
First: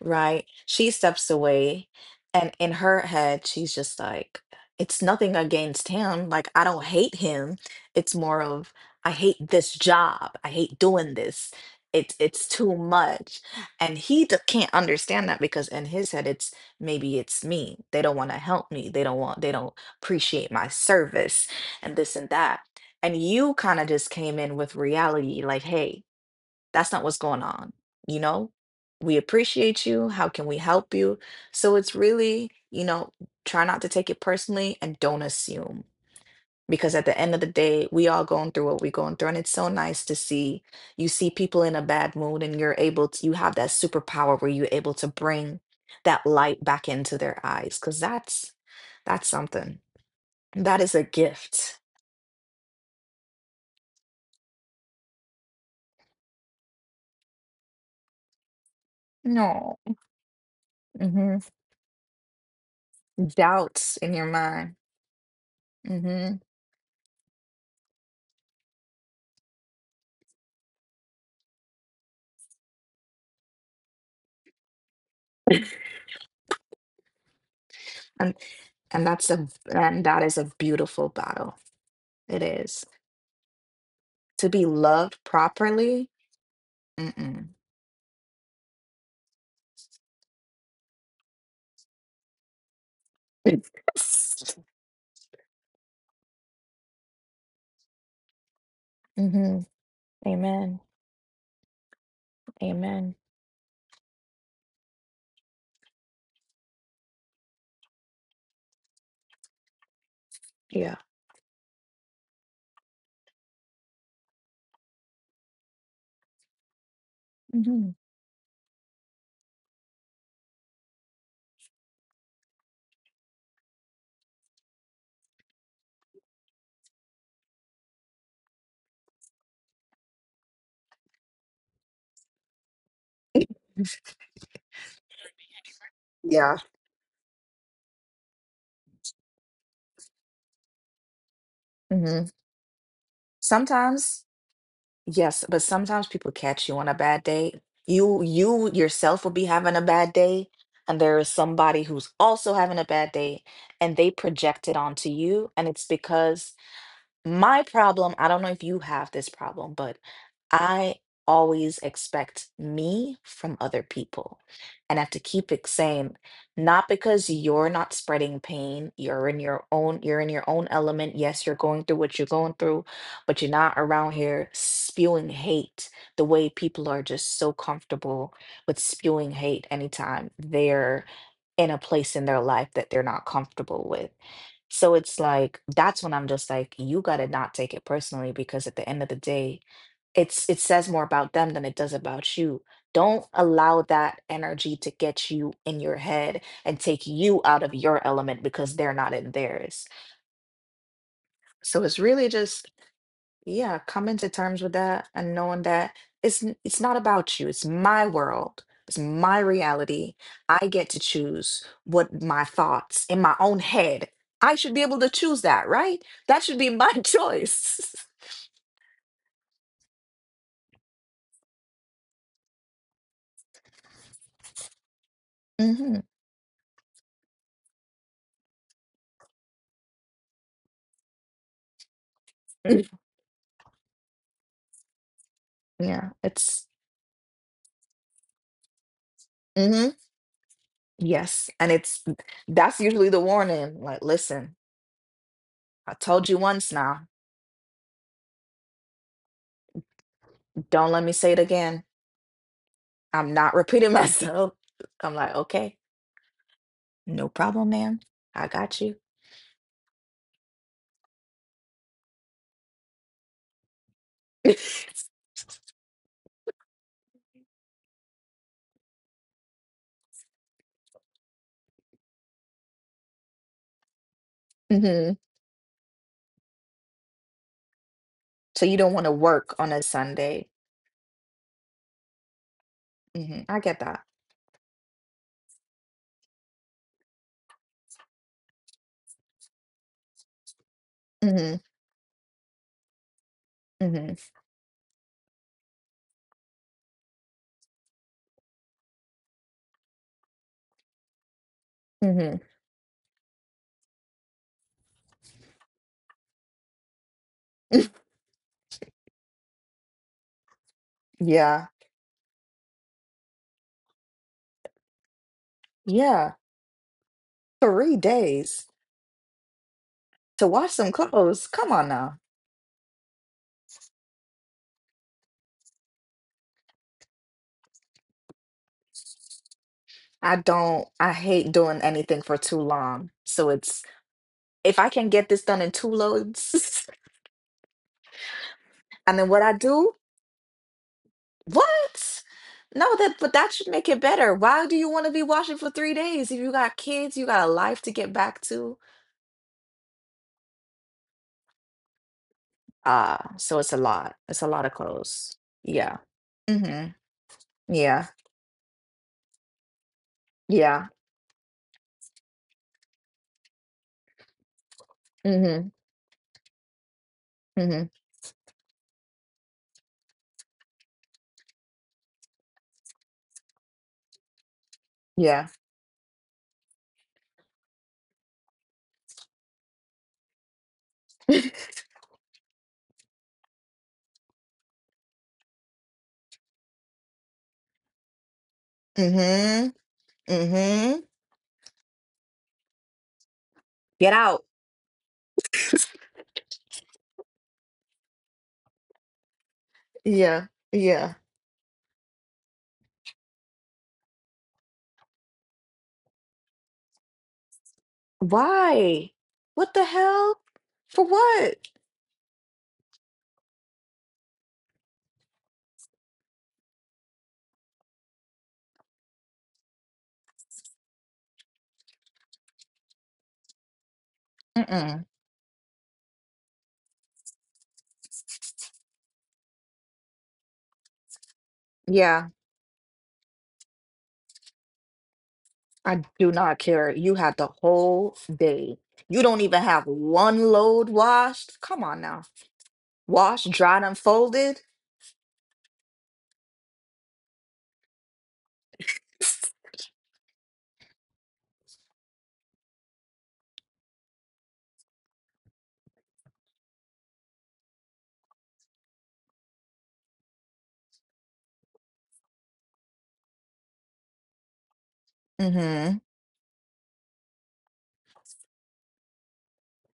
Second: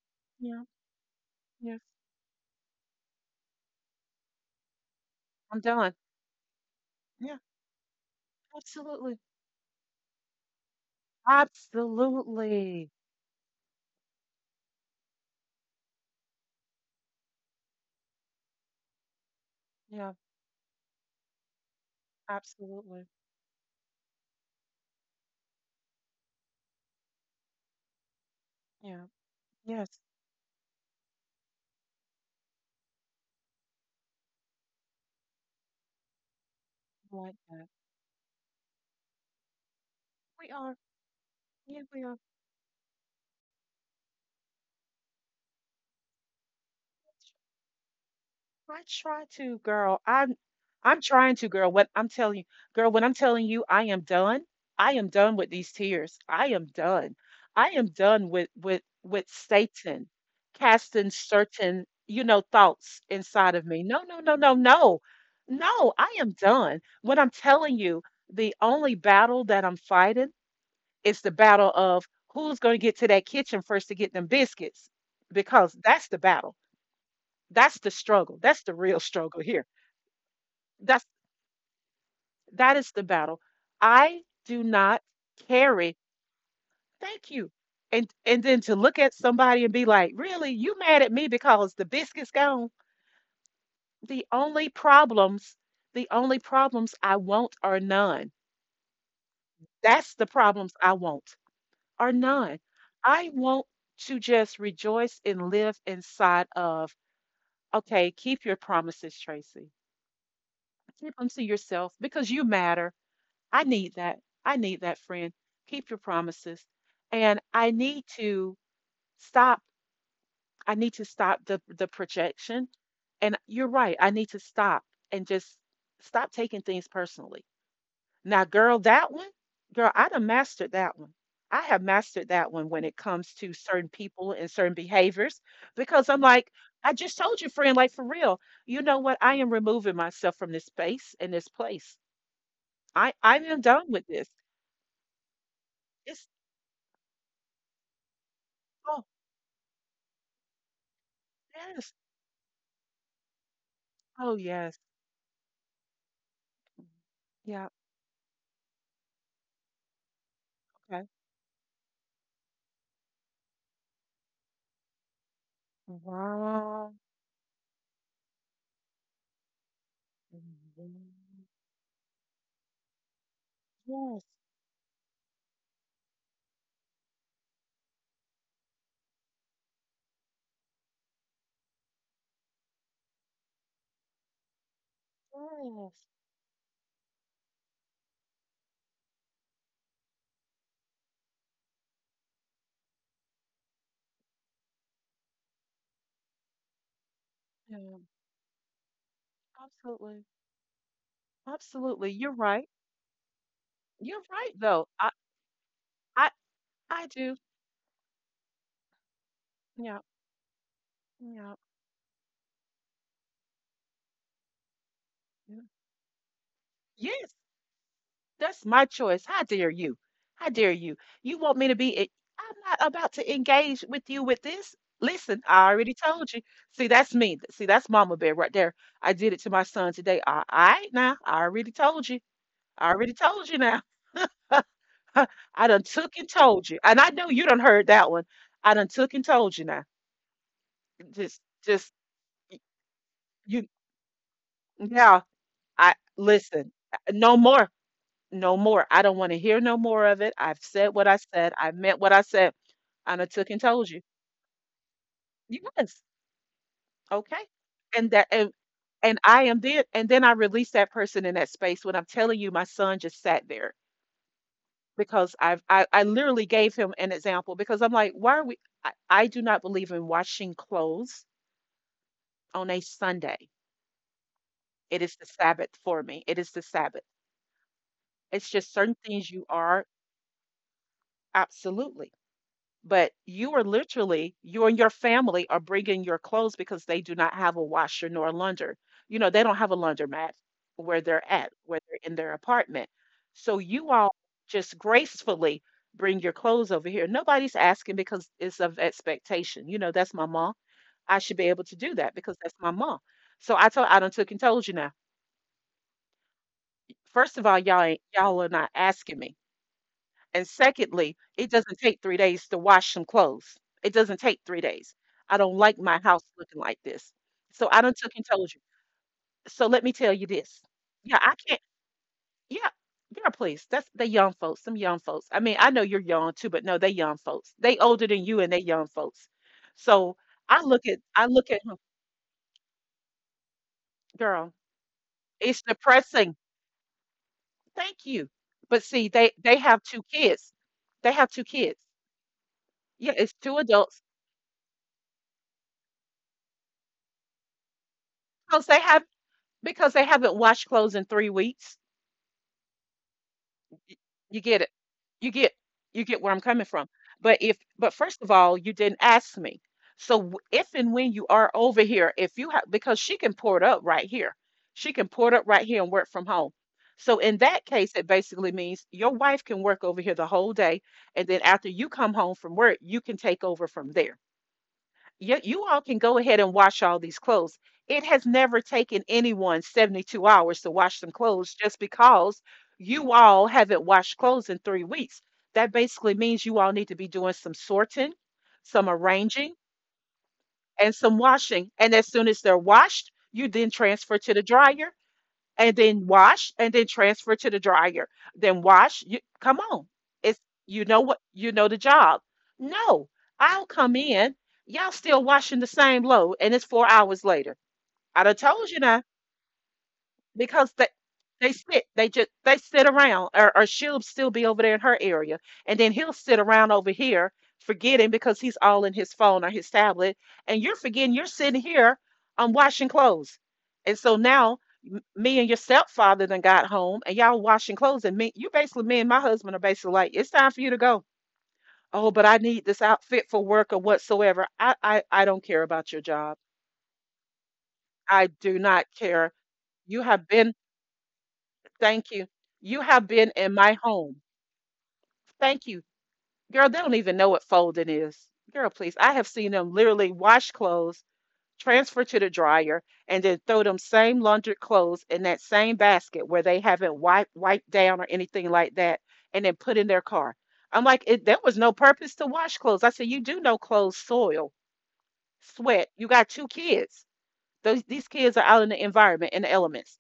right? Yeah, She steps yes. away, and in her head she's just like, it's nothing I'm against done. him, like I don't hate Yeah, him. It's more of, I absolutely. hate this job, I hate doing this. it's it's too Absolutely. much. And he d- can't understand that because in his head it's, maybe it's me, they don't want to help me, they don't want they don't Yeah, appreciate my service, and this and that. absolutely. And you kinda just came in with reality, like, "Hey, that's not what's going on," you know? Yeah. "We appreciate Yes, you, how can we help you?" So it's really, you know, try not to take it personally and don't assume, because at I the end like of the that. day, we all going through what we going through, and it's so nice to We see, are. you see people in Yeah, a we bad are. mood and you're able to, you have that superpower where you're able to bring that light back into their eyes because that's I try that's to, something. girl. I'm That is I'm a trying to, girl. gift. What I'm telling you, girl, when I'm telling you I am done, I am done with these tears. I am done. I am done with with with No. Satan casting Mhm. certain, you know, thoughts inside of me. Doubts No, in no, your no, no, mind. no. No, I am Hmm. done. What I'm telling you, the only battle that I'm fighting is the battle of who's going to get to that kitchen first to get them biscuits because that's the battle. That's the And struggle. That's the real and that's struggle a here. and that is a That's beautiful battle. It that is is the battle. I to do be not loved carry. properly. Thank you. Mm-mm. And and then to look at somebody and be like, "Really? You mad at me because the biscuit's gone?" The only problems, the only problems I want are none. hmm. That's the problems Amen. I want are none. Amen. I want to just rejoice and live inside of, okay, keep your promises, Tracy. Yeah. Keep them to yourself because you matter. I need that. I need that, friend. Keep your promises. And I Hmm. need to stop. I need to stop the the projection. And you're right. I need to stop and just stop taking things personally. Now, girl, that one, girl, I done mastered that one. I have mastered that one when it comes to certain people and certain behaviors because I'm like, Yeah. I just told you, friend, like for real, you know what? I am removing myself from this space and this place. Hmm. I, I am done with Sometimes, this. yes, but sometimes It's people catch you on a bad day. You you yourself will be having a bad day, and there is somebody yes. who's also having a bad day, and they Oh, project it yes. onto you, and it's because, Mhm. my Yeah. problem, I don't know if you have this problem, but I Okay. always expect me from other people. And I have to keep it saying, not Wow. because you're not spreading pain, you're in your own, you're in your own element. Mhm. Yes, you're going through what you're going through, but you're not around Yes. here spewing hate the way people are just so comfortable with spewing hate anytime they're in a place in their life that they're not comfortable with. So it's like Yes. that's when I'm just like, you gotta not take it personally because at the end of the day, it's, it says more about them than it does about you. Don't allow that energy to get you in your head and take you out of Yeah. your element because they're not in theirs. Absolutely. So it's Absolutely. really You're right. just, yeah, coming You're to right, terms with though. that I, and knowing that I, it's n- it's not I do. about you. It's my world. It's my Yeah. reality. I get to Yeah. choose what my thoughts in my own head. I should be able to choose Yeah. that, right? That should be my Yes. choice. That's my choice. How dare you? How dare you? You want me to be? e- I'm not about to engage with you with this. Listen, I already Hmm. told you. See, that's me. See, that's mama bear right there. I did it to my son today. All right, now. I already told you. I already told you now. I done Yeah, took and told it's, you. And I know you done heard that one. I done took and told you now. hmm, Just yes, and just it's, y- that's usually the you warning. Like, listen, Yeah, I I told you listen. once uh, now. No more. No more. I don't want to hear no more of it. I've said Don't let what me I say it said. I again. meant what I said. I done I'm took not and told repeating you. myself. I'm like, okay, Yes. no Okay. problem, ma'am. And that and I got you. and I am then and then I release that person in that space when I'm telling you my son just sat there because I've I, I literally gave him an example because I'm like, why are we? I, I do not believe in washing clothes on a Sunday. It is hmm. the Sabbath for me. It is the Sabbath. It's So just you certain don't want to things you work on are a Sunday. absolutely. But Hmm, you I are get that. literally you and your family are bringing your clothes because they do not have a washer nor a launder, you know they don't have a laundromat where they're at, Hmm. where they're in their apartment. So you all Hmm. just gracefully bring your clothes over here. Nobody's asking because it's of expectation, you know that's my mom, I should be able to do that because Hmm. that's my mom. So I told, I done took and told you now, first of all, y'all ain't y'all are not asking me. And secondly, it Yeah. doesn't take three days to wash some clothes. It doesn't take three days. I don't like my house Yeah. looking like this. So I done Three took and told you. days So let me tell you to this. wash some Yeah, I clothes. can't. Come on now. Yeah, girl, please. That's the young folks. Some young folks. I mean, I know you're young too, but no, they young folks. They older than you, and they young folks. So I I look don't, at, I I look hate at her, doing anything for too long. So it's, girl. if I can get this It's done in two depressing. loads, Thank you. But see, and then they what I they have do, two kids. They have two kids. what? No, Yeah, that, it's but that two should make adults. it better. Why do you want to be washing for three days? If you got kids, you got a life to get back Because they to. have because they haven't washed clothes in three weeks. Uh, so it's a Y- lot. You It's a get lot it. of You clothes. get Yeah. you get where I'm coming from. Mhm. But if but Yeah. first of all, you didn't ask me. So w- if Yeah. and when you are over here, if you have, because she can pour it up right here, she can pour it up right Mhm. here and work from home. So in that Mhm. case, it basically means your wife can work over here the whole day, and then after you come home from work, you can take over from there. you, Yeah. You all can go ahead and wash all these clothes. It has never taken anyone seventy-two hours to wash some clothes just because you all haven't washed clothes in three weeks. That basically means you all need to be doing some sorting, some arranging, Mhm. and Mhm. some washing. And as soon as they're washed, you then Get transfer to the out. dryer, and then wash, and then transfer to the dryer. Then wash. You, come on. It's Yeah. you know Yeah. what you know the job. No, I'll come in. Y'all still washing the same load and it's four hours later. I done told you now Why? What the hell? because they For they what? sit they just they sit around, or, or she'll still be over there in her area, and then he'll sit around over here forgetting because he's all in his phone or his tablet and you're forgetting you're sitting here um washing clothes. And so now m- Mm-mm. me and your stepfather then got home and y'all washing clothes, and me you basically me and my husband are basically like, it's time for you to go. Oh, but Yeah. I need this outfit for work or whatsoever. i i, I don't care about your I do job, not care. You had the whole I do day. not You care. don't even have You have one been. load washed. Come on Thank now. you. You have been Washed, in my dried, and home. folded. Thank you. Girl, they don't even know what folding is. Girl, please. I have seen them literally wash clothes, transfer to the dryer, and then throw them same laundered clothes in that same basket where they haven't wiped wiped down or anything like that, and then put in their car. I'm like, it, there was no purpose to wash clothes. I said, you do know clothes soil, sweat. Mm-hmm. You got two kids. Those These kids are out in the environment, in the elements.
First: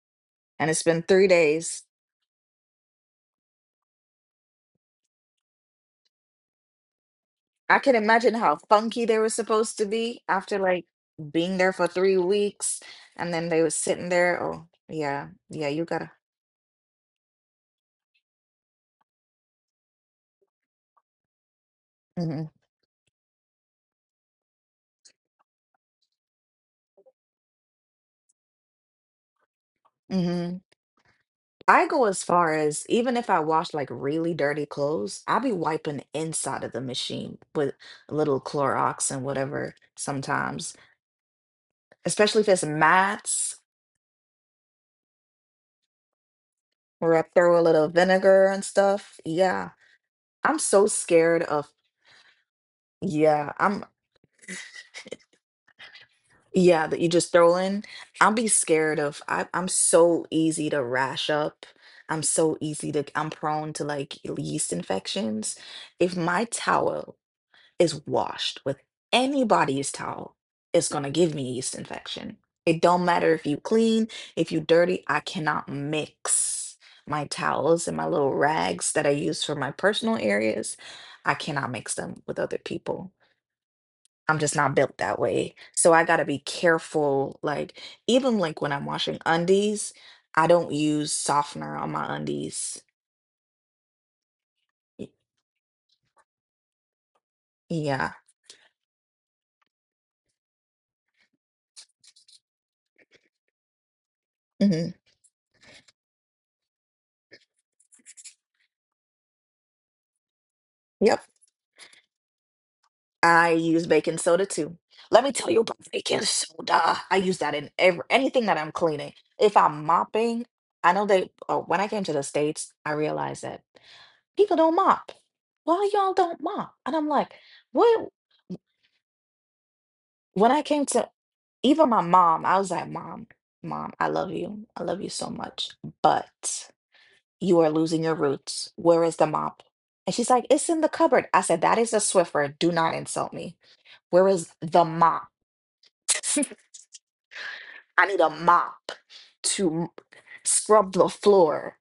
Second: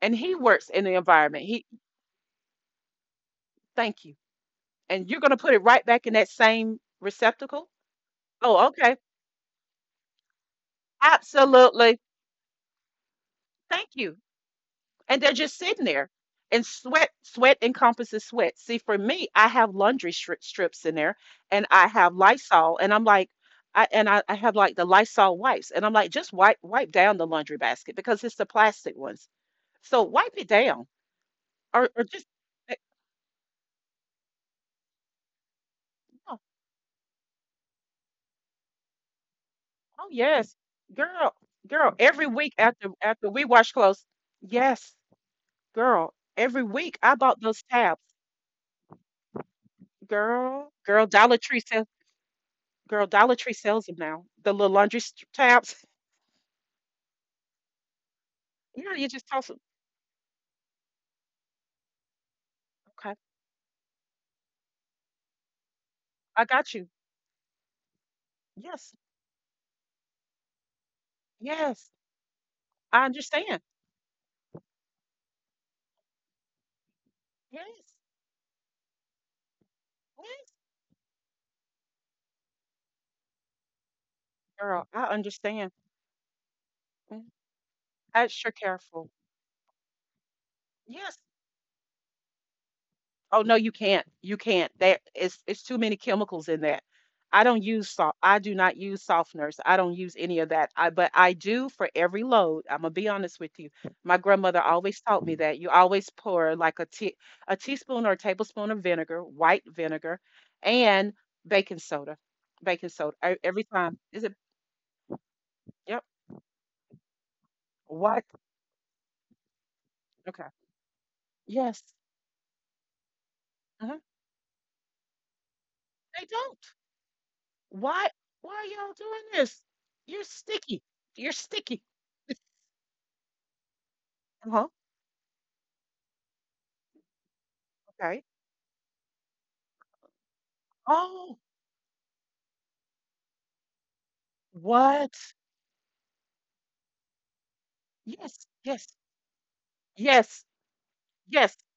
And he works And it's in the been three environment. He days. thank you. And you're gonna put it right back in that same receptacle? I can imagine how Oh, okay. funky they were supposed to be after like being there for Absolutely. three weeks, and then they were Thank sitting you. there. Oh, And yeah, they're just yeah, sitting you there. gotta. And sweat, sweat encompasses sweat. See, for me, I have laundry stri- strips in there and I have Hmm. Lysol and I'm like, I, and I, I have like the Lysol wipes and I'm like, just wipe, wipe down the laundry basket because it's the plastic ones. So wipe it Hmm. down, I or, or go as just, far eh, as, even if I wash like really dirty clothes, I'll be wiping oh, inside of the machine with a little Clorox and whatever oh yes, sometimes, girl, girl, every especially if week it's after, after we mats wash clothes, yes, girl, every week where I I bought throw a those little tabs. vinegar and stuff. Yeah, I'm Girl, so girl, Dollar scared Tree of. sells Girl, Dollar Yeah, Tree I'm. sells them now. The little laundry st- tabs. Yeah, that you just throw in. I'll be Yeah, scared you of, just I, toss them. I'm so easy to rash up. I'm so easy to, Okay. I'm prone to like yeast infections. If my I got you. towel is washed with Yes. anybody's towel, it's gonna give me yeast Yes. infection. It don't I matter if you understand. clean, if you dirty, I cannot mix my towels and Yes. my little rags that I use for my personal Yes. areas. I cannot mix them with other people. I'm just not Girl, built I that way. understand. So I got to be Mm, careful. Like, even extra like when I'm careful. washing undies, I don't use Yes. softener on my undies. Oh no, you can't. You can't. There Y- It's it's too many chemicals in that. I don't use yeah. soft. I do not use softeners. I don't use any of that. I but I do for every load. I'm gonna be honest with you. My grandmother Hmm. always taught me that you always pour like a tea, a teaspoon or a tablespoon of vinegar, white vinegar, and Yep. baking soda. Baking soda e- I every use time. baking Is it? soda too. Let me tell you about Yep. baking soda. I use that in every, What? anything that I'm cleaning. If I'm mopping, Okay. I know they, oh, when I Yes. came to the States, I realized that uh people don't mop. Why y'all They don't mop? don't. And I'm like, what? Why? Why are y'all doing this? You're When I sticky. came to, You're sticky. even my mom, I was like, Mom, mom, I love you. Uh-huh. I love you so much, but you are losing your Okay. roots. Where is the mop? And she's like, it's in the cupboard. Oh, I said, that is a Swiffer. Do not insult me. Where is the what? mop? I need a Yes, mop yes, to m- yes, scrub the yes. floor.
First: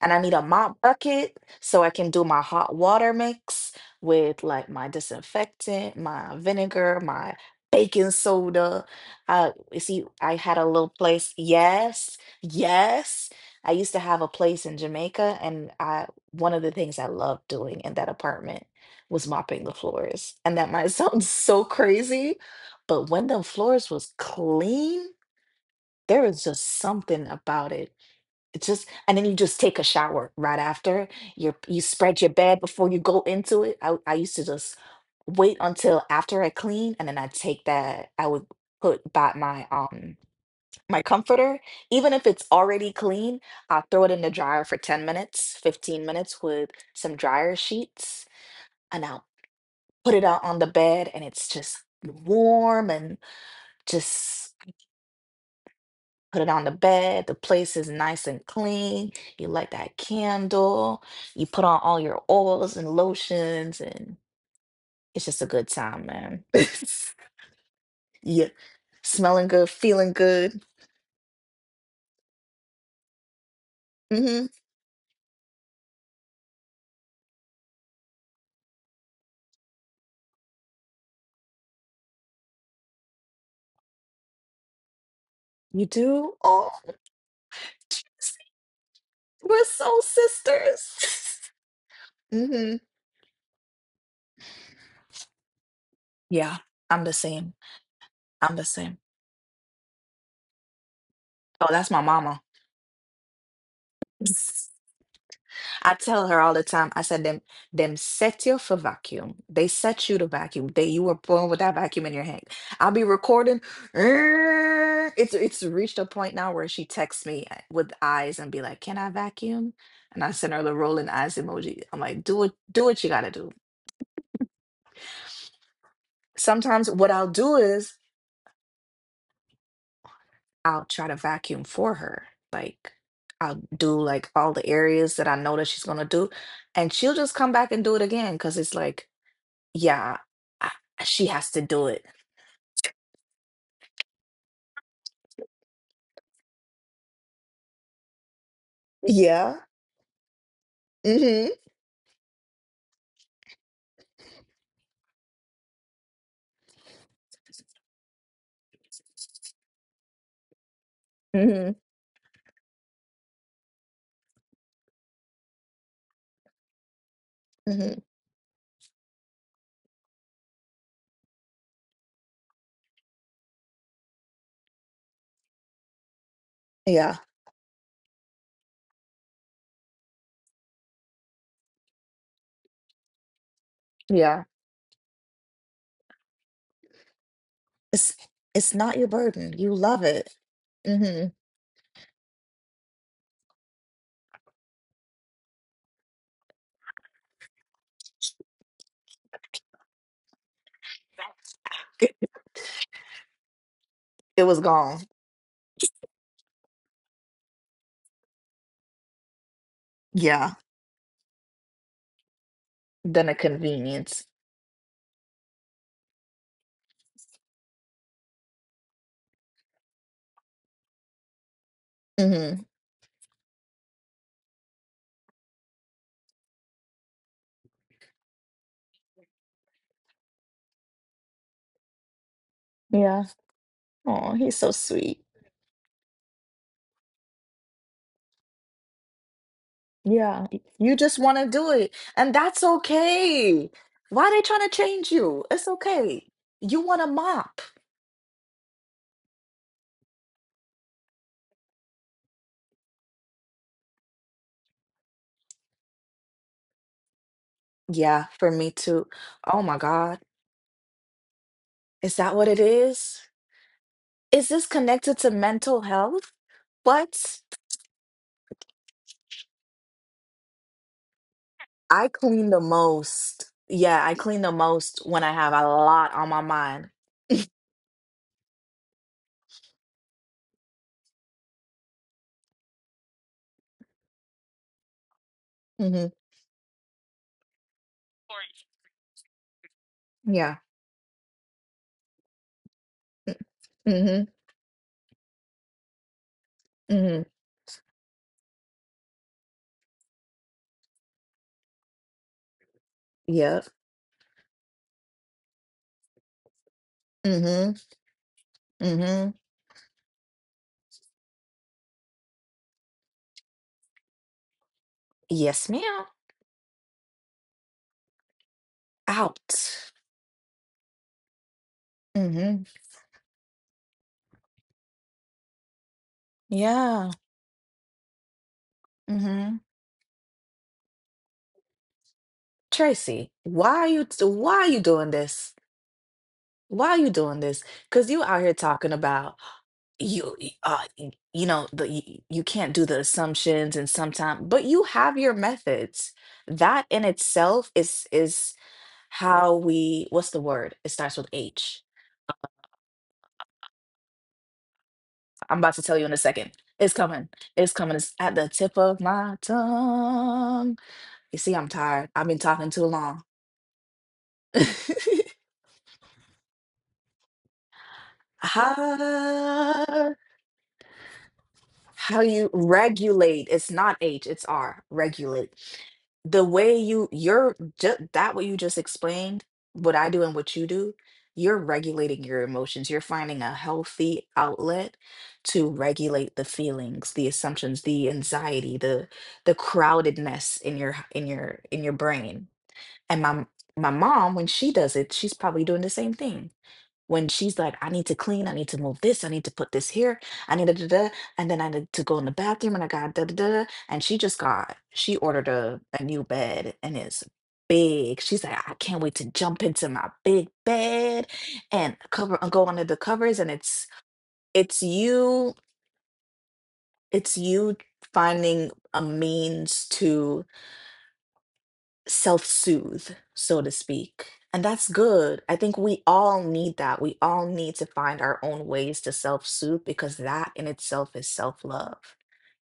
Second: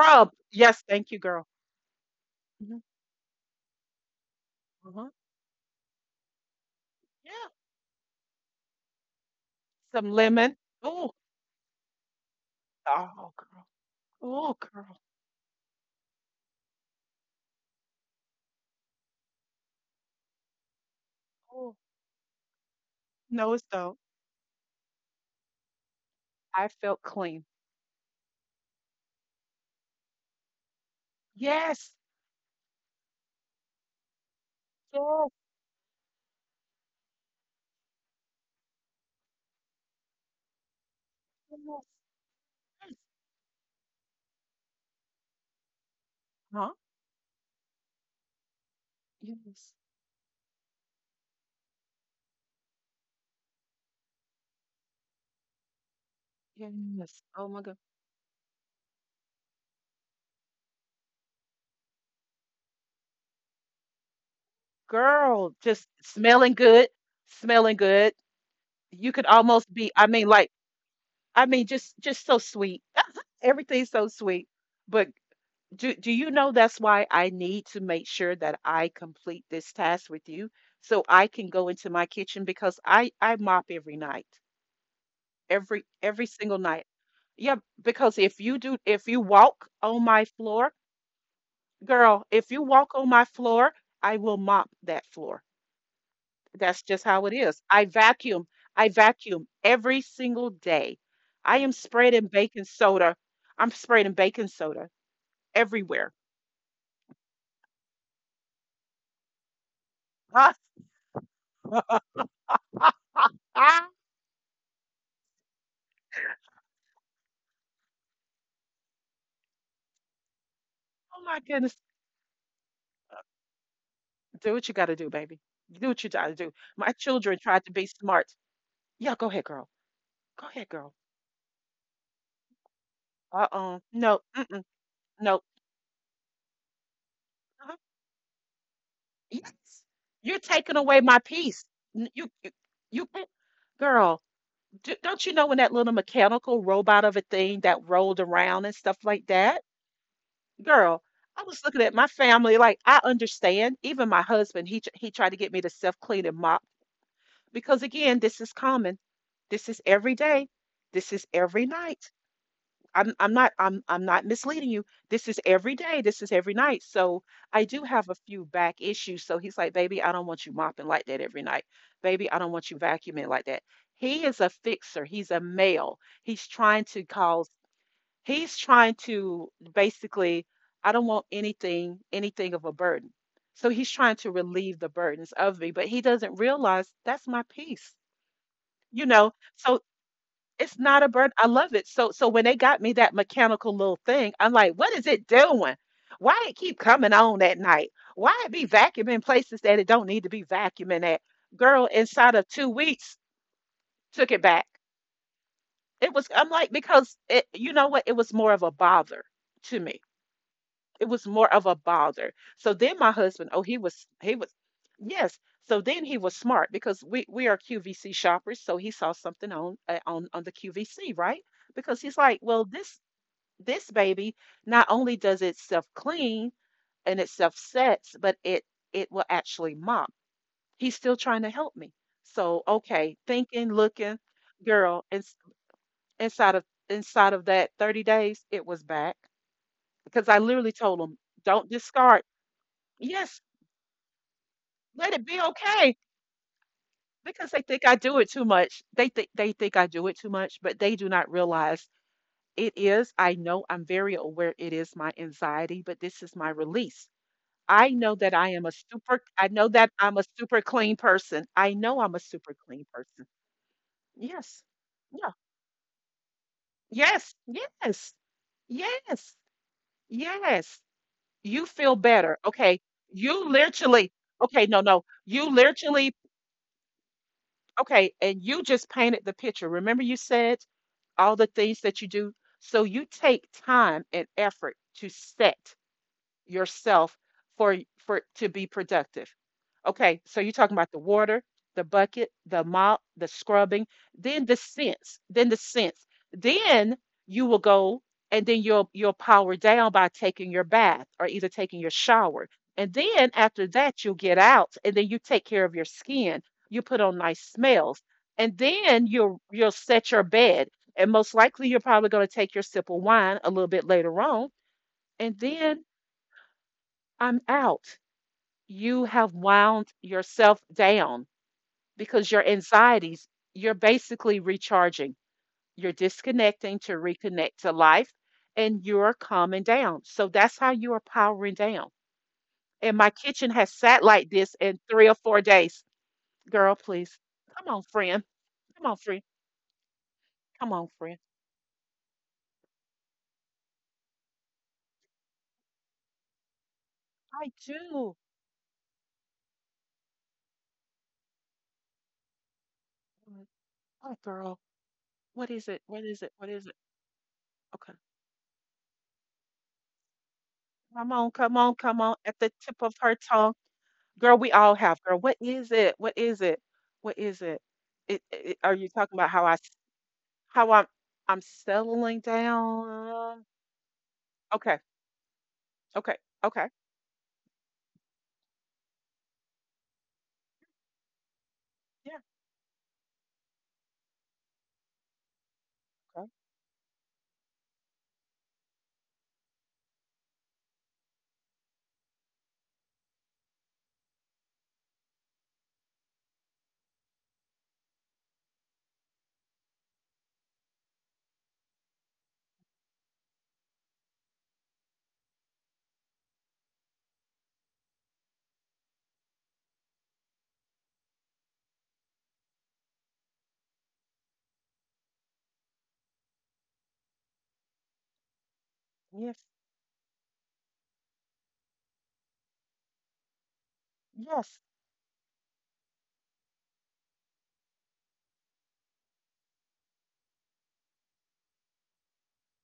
And I need a mop Yes, thank you, bucket girl. so I can do my hot Mhm, water mix with like my uh-huh. disinfectant, my vinegar, Yeah. my baking soda. Uh, you see, Some I lemon. had a little Oh, place. Yes, yes. oh, girl. I used to have a Oh, place in girl. Jamaica, and I one of the things I loved doing in that apartment was mopping the floors. And that might sound so Oh, crazy, but when the no, it's floors don't. was clean, there was I just felt something clean. about it it's just And then you just take a shower right after. You you Yes, spread your bed before you go into it. I I used to just yes, wait until after I clean, and then I take that I would put back my um my comforter. yes, yes. Even if it's already clean, I'll throw it in the dryer for ten minutes, fifteen minutes with Huh? some dryer sheets, and I'll Yes, put it out on the bed, and it's just warm and just put it on the yes. bed. The Oh my place God, is nice and clean. You light that candle. You put on all your oils and lotions, and it's just a girl, good just time, man. smelling good, smelling good. Yeah, You could smelling good, almost be. I feeling mean, like good. I mean, just just so sweet. Everything's so Hmm. sweet. But do do you know that's why I need to make sure that I complete this task with you so I can go into my kitchen because I I mop every night. Every You Every do? single Oh, night. Yeah, because if you do if you we're walk so on my floor, sisters. girl, if you Hmm. walk on my floor, I will mop that floor. Yeah, That's just I'm the how it same. is. I vacuum. I'm the I same. vacuum every single day. I Oh, am that's my sprayed in mama. baking soda. I'm sprayed in baking soda I everywhere. tell her all the time, I said them, them set you for vacuum. They set you to Ah, vacuum. They you were born with that vacuum in your hand. I'll be recording. ah, "Err." It's it's reached a point now where she texts me uh, with eyes and be like, Can I vacuum? And I send her the rolling oh eyes my goodness. emoji. I'm like, do what do what you gotta do. Do what you got to do, baby. Do what you got to do. Sometimes My what I'll children do tried to be is smart. Yeah, go ahead, girl. Go ahead, I'll girl. try to vacuum for her. Like I'll Uh-uh. do No. like all Mm-mm, the areas that I no. know that she's gonna do. And she'll just come back Uh-huh. and do it again because it's like. Yes. Yeah, You're I taking away my she has to peace. do it. N- You, you, you can't, girl. D don't you know when that little mechanical robot of a thing that rolled around and stuff like Yeah. that? Girl, I Mhm. was looking at my family like I understand. Even my husband, he tr- he tried to get me to self-clean and mop because again, this is common. This is every day. This is every Mhm. night. I'm I'm not I'm I'm not misleading you. This is every day. This is every night. So I do Mhm. have a few back issues. So he's like, baby, I don't want you mopping like that every night. Baby, I don't want you vacuuming like that. He is a fixer. He's a male. He's trying to Yeah. cause. He's trying to basically. I don't want anything anything of a burden. So he's trying to Yeah. relieve the burdens of me, but he doesn't realize that's my peace. It's it's not You your know. burden. You So love it. it's not a Mhm. burden. I love it. So so when they got me that mechanical little thing, I'm like, what is it doing? Why it keep coming on at night? Why it be vacuuming places that it don't need to be vacuuming at? Girl, inside of two weeks, took it It was back. gone. It was I'm like, because it you know what? It was more of a bother to me, Yeah. it was more of a bother. So then my Than a husband, oh, he was convenience. he was Yes. So then he was smart because we we are Q V C shoppers. So he saw something on uh, on on the Q V C, right? Because he's like, well, Mhm. this this baby not only does it self clean and it self sets, but it it will actually mop. He's still trying to help me. So okay, Yeah. thinking, looking, Oh, he's so girl, sweet. and inside of inside of that thirty days, it was back because I Yeah. Y- literally You told him, just want to don't do it, discard. and that's Yes, okay. Why they trying to change let it be you? It's okay okay. You want a because they mop. think I do it too much. They think they think I do it too much, but they do not realize it is. I know I'm very aware it is my anxiety, but this is my release. I know Yeah, that I for am a me too. super I Oh know my that I'm a God. super clean person. I know I'm Is a that what super it clean is? person. Is Yes. this connected Yeah. to mental health? Yes. What? Yes. Yes. Yes. You feel I better. clean the Okay. You most. Yeah, literally, I clean the okay, no, most no. when I You have a literally, lot on my mind. okay, and you just painted the picture. Remember you said all the things that you do. So you take time and effort to set Hmm. yourself for for to be productive. Okay, so you're Yeah. talking about the water, the bucket, the mop, the scrubbing, Mm-hmm. then the sense, then the sense. Then Mm-hmm. you will go and then you'll you'll power down by taking your bath or either taking your shower. And then after Yep. that you'll get out and then you take care of your skin. You put on nice Mm-hmm. smells. And then Mm-hmm. you'll you'll set your bed. And most likely you're probably going to take your sip of wine a little bit later on. And Yes, then ma'am. I'm out. You have Out. wound yourself down because your Mm-hmm. anxieties, you're basically recharging. You're disconnecting to Yeah. reconnect to life and you're Mm-hmm. calming down. So that's how you are powering down. And my Tracy, kitchen has why are sat you t- like this why are in you three doing or four this? days. Girl, Why are you please. doing this? Come on, Because friend. you out here Come talking on, friend. about you Come uh on, y- friend. you know the you, you can't do the assumptions and sometimes, but you have your methods, that in I itself is do. is how we. What's the word? It starts with h. Mm. Oh, girl. What I'm is about it? to tell What you in a is it? What second. is it? It's coming. it's Okay. Coming it's at the tip of my tongue. Come on, You see, come I'm on, come tired. on. I've At been the talking tip too of her long. tongue. Girl, we all have, girl. What is it? What is it? What is it? It, it are you talking about how I s- Ah, how I'm I'm settling how you down? regulate. It's not h, it's Okay. r. Regulate. Okay. The Okay. way you you're just that, what you just explained, what I do and what you do, you're Yeah. regulating your emotions. You're finding a healthy outlet to Okay. regulate the feelings, the assumptions, the anxiety, the the crowdedness in your in your in your brain. And my m- my mom, when she does it, she's probably doing the same thing. When she's like, I need to clean, I need to move this, I need to put this here, I need to da da, da, and then I need to go in the bathroom and I got da da da. Da," And she just got, she ordered a, a new bed, and it's big. She's like, I can't wait to jump into my big bed and cover and go under the covers. And it's it's you, it's you finding a Yes. means to self soothe, so to speak. Yes. And that's good. I think we all need that. We all need to find our own ways to self soothe, because that in itself is self love.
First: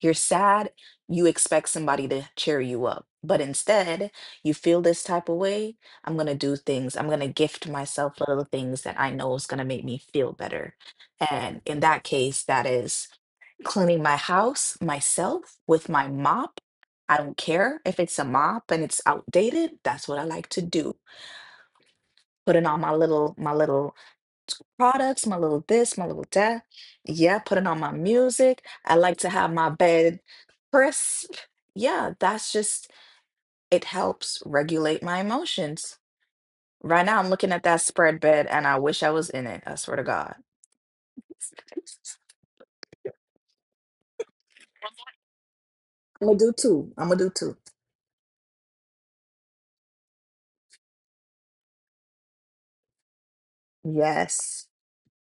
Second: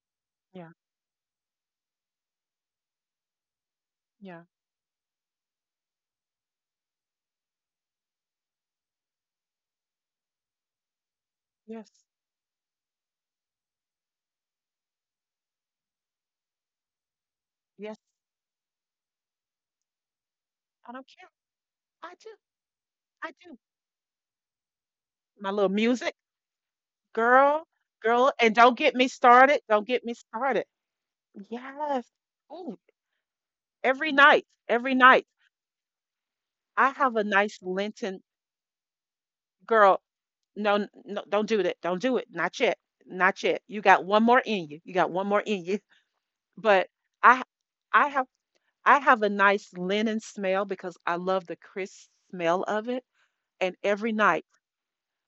You're sad, Yeah. you expect somebody to cheer you up. But instead, Yeah. you feel this type of way. I'm going to do things. I'm going to gift myself little things that I know is going to make me feel better. And in Yes. that case, that is cleaning my house myself with my mop. I don't care if Yes. it's a mop and it's outdated. That's what I like to I do. don't care. I do. Putting on my little I my do. little products, my My little little this, my music, little that. Yeah, putting girl. on my Girl, and music. don't I get me like to have started. my Don't get me bed started. crisp. Yes. Yeah, that's Ooh, just it every helps night. Every regulate my night. emotions. I Right now have a I'm looking at nice that spread Linton, bed and I wish I was in it. I swear to girl. God. No, n- no, don't do that. Don't do it. Not yet. Not yet. You got one more in you. You got one more in you. I'm gonna do two. But I'm gonna do I, two. I have I have a nice linen smell because I love the crisp smell of it. And every night Yes.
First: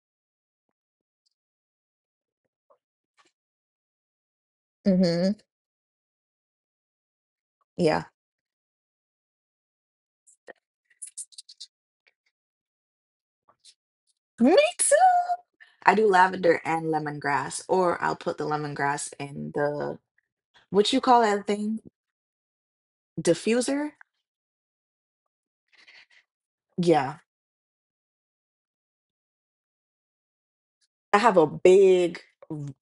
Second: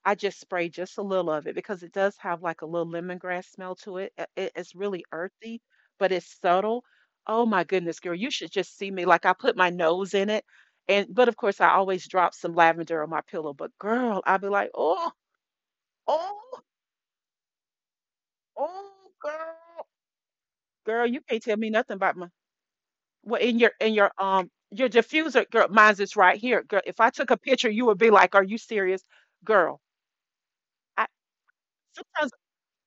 I just spray just a little of it because it does have like a little lemongrass smell to it. Uh, it- It's really Mm-hmm. earthy, but it's subtle. Oh my goodness, Yeah. girl, you should just see me. Like I put my nose in it. And but of course I always drop some lavender on my pillow. But girl, I'll be Me like, oh, too. I do oh. lavender and lemongrass, or I'll put the Oh, lemongrass in girl, the. What you girl, you call can't that tell me thing? nothing about my. Well, in your Diffuser? in your um your diffuser, girl, mine's is right here, girl. If I Yeah. took a picture, you would be like, "Are you serious, girl?" I I have a big sometimes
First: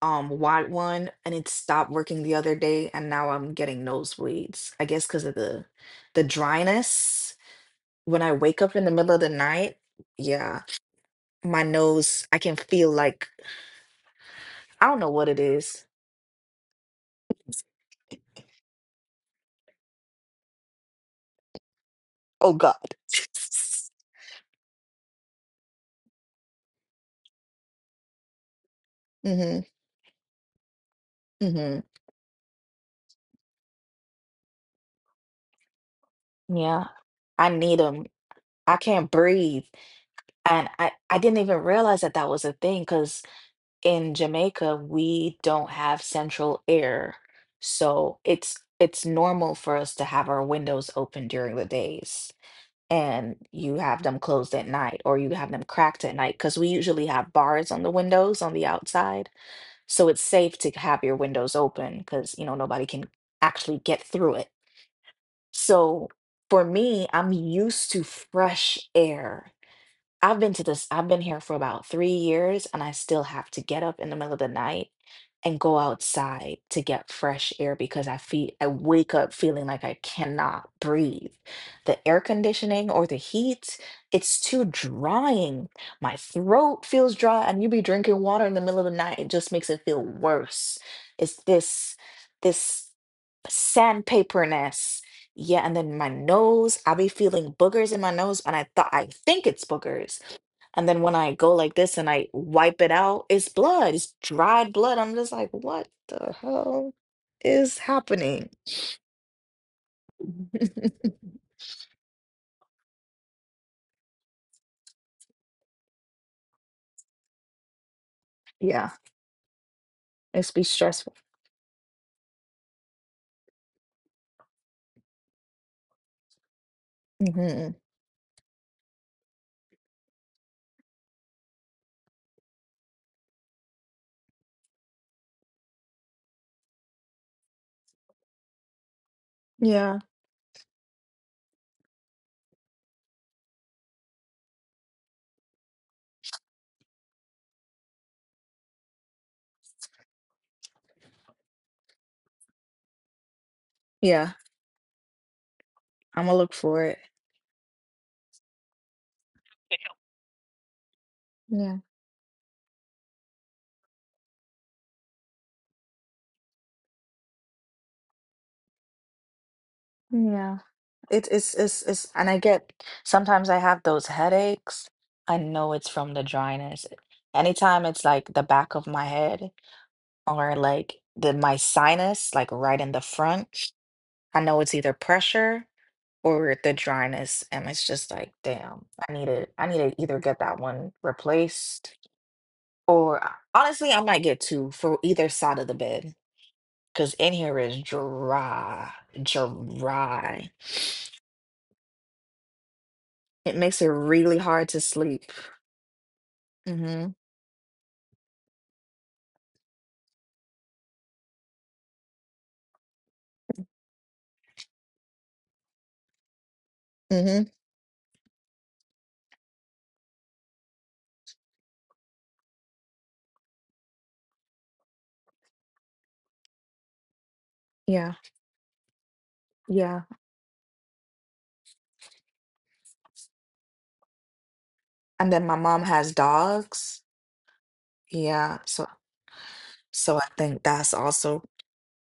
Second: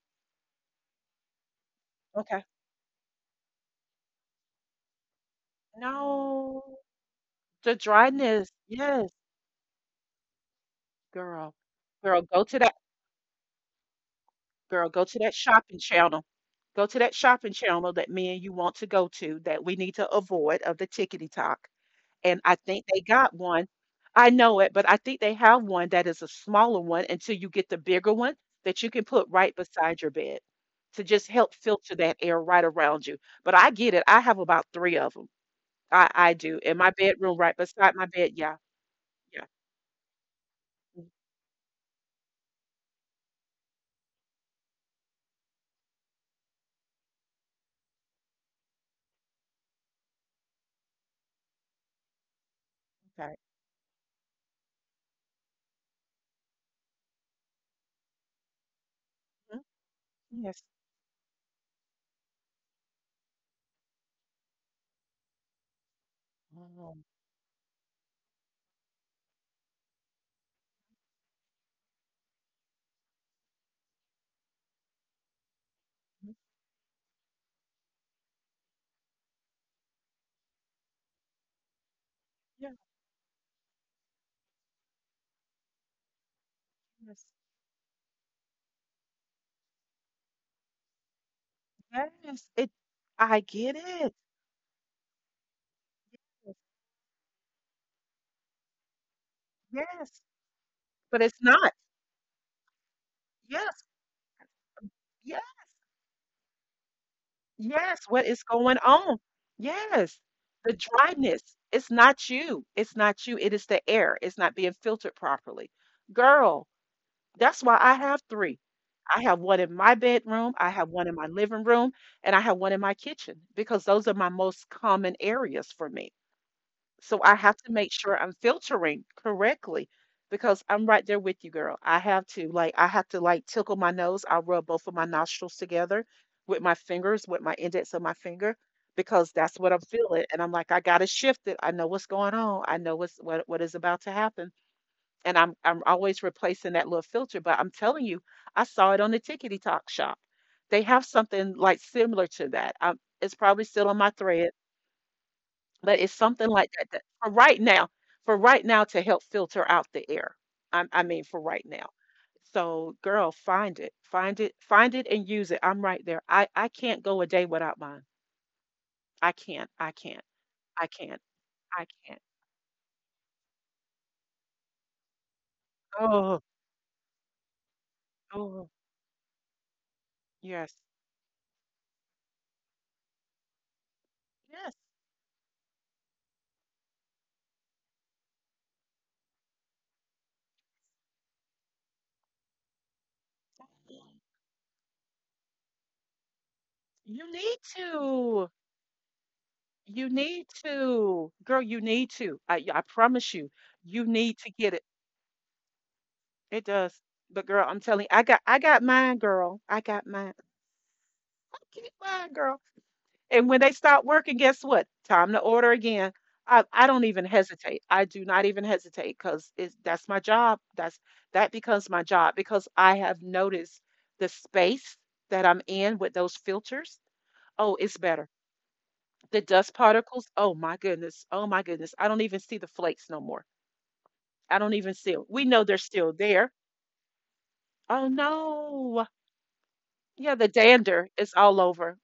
um wide one, and it stopped working the okay. other day and now I'm getting nosebleeds. I guess because of the the No, dryness. the When I dryness. wake up in the Yes, middle of the night, yeah, girl, my girl, nose, I go can to that feel like I girl, don't go know to what that it shopping is. channel. Go to that shopping channel that me and you want to go to that we need to avoid of the tickety talk, and Oh I think God. they got one. I know it, but I think they have one that is a smaller one until you get the bigger one that you can put right Mm-hmm. beside your bed to just help Mm-hmm. filter that air right around you. But I get it. I have about three of them. I, I do in Yeah. my bedroom, I right need beside my them. bed. Yeah, I can't yeah. breathe. And I, Mhm. I didn't even realize that that was a thing, because in Jamaica, we don't have central air. So it's it's normal for us to have our windows open during the days, Okay. and you have them closed at night, or you have them cracked at night because we usually have bars on the windows on the outside. Mhm. So it's safe Yes. to have your windows open because, you know, nobody can actually get through it. So for Um, me, I'm used to fresh air. I've been to this, I've been here for about three years, and I still have to get up in the middle of the night and go mhm, outside to get fresh air because I feel I wake up feeling like I cannot breathe. The air yeah, conditioning or the heat, it's too drying. My throat feels yes. dry, and you be drinking water in the middle of the night, it just makes it feel worse. It's this Yes. It. this I get it. sandpaperness. Yeah, and then my Yes. nose, I be feeling boogers in my nose, and I thought I think it's boogers, Yes. and then when But I it's go not. like this and I wipe it out, it's Yes. blood, it's dried blood. I'm just Yes. like, what the hell is Yes, what is happening? going on? Yes. The dryness. It's not you. It's not you. It is the air. It's not being filtered properly. Girl, that's why I have three. Yeah, I have one in my it's bedroom, be I have one in stressful. my living room, and I have one in my kitchen because those are my most common areas for me. So I have to Hmm. make sure I'm filtering correctly because I'm right there with you, girl. I have to like I have to like tickle my nose. I rub both of my nostrils together with my fingers, with my index of my finger, because that's what I'm Yeah, feeling. And I'm like, I gotta shift it. I know what's going on. I know what's what what is about to happen. And I'm I'm always replacing that little filter. But I'm telling you, I saw it on the tickety talk shop. They have something like similar to that. Um it's probably still on my yeah. thread but it's I'm gonna something look like for that, it. that for right now, for right now to help filter out the air. I, I mean, for right Yeah, now. So, girl, find it, find it, find it, and use it. I'm right there. I I can't go a day without mine. I can't. I can't. yeah. I can't. It, it's it's I it's can't. and I get sometimes I have those headaches. I know it's from the Oh, dryness. Anytime it's like the oh, back of my head or yes, like the my sinus, like right in the front, I know yes. it's either pressure or the dryness, and it's just like damn. i need to I need to either get that one replaced, or I- honestly I might get two for either side of the bed because in You here need is to. dry You need dry. to, girl. You need to. I I promise you. It makes it You need really to hard get to it. sleep. It does. Hmm. But girl, I'm telling you, I got I got mine, girl. I got mine. Keep fine, girl. And when they stop working, guess what? Time to order again. I, I don't even Hmm. hesitate. I do not even hesitate because it's that's my job. That's that becomes my job because I have noticed the space that I'm in with those filters. Oh, it's Yeah. better. The dust Yeah. particles. Oh my goodness. Oh my goodness. I don't even see the flakes no more. I don't even see 'em. And We then my know they're mom has still there. dogs, Oh yeah, so no. so I Yeah, the think that's dander is also all over.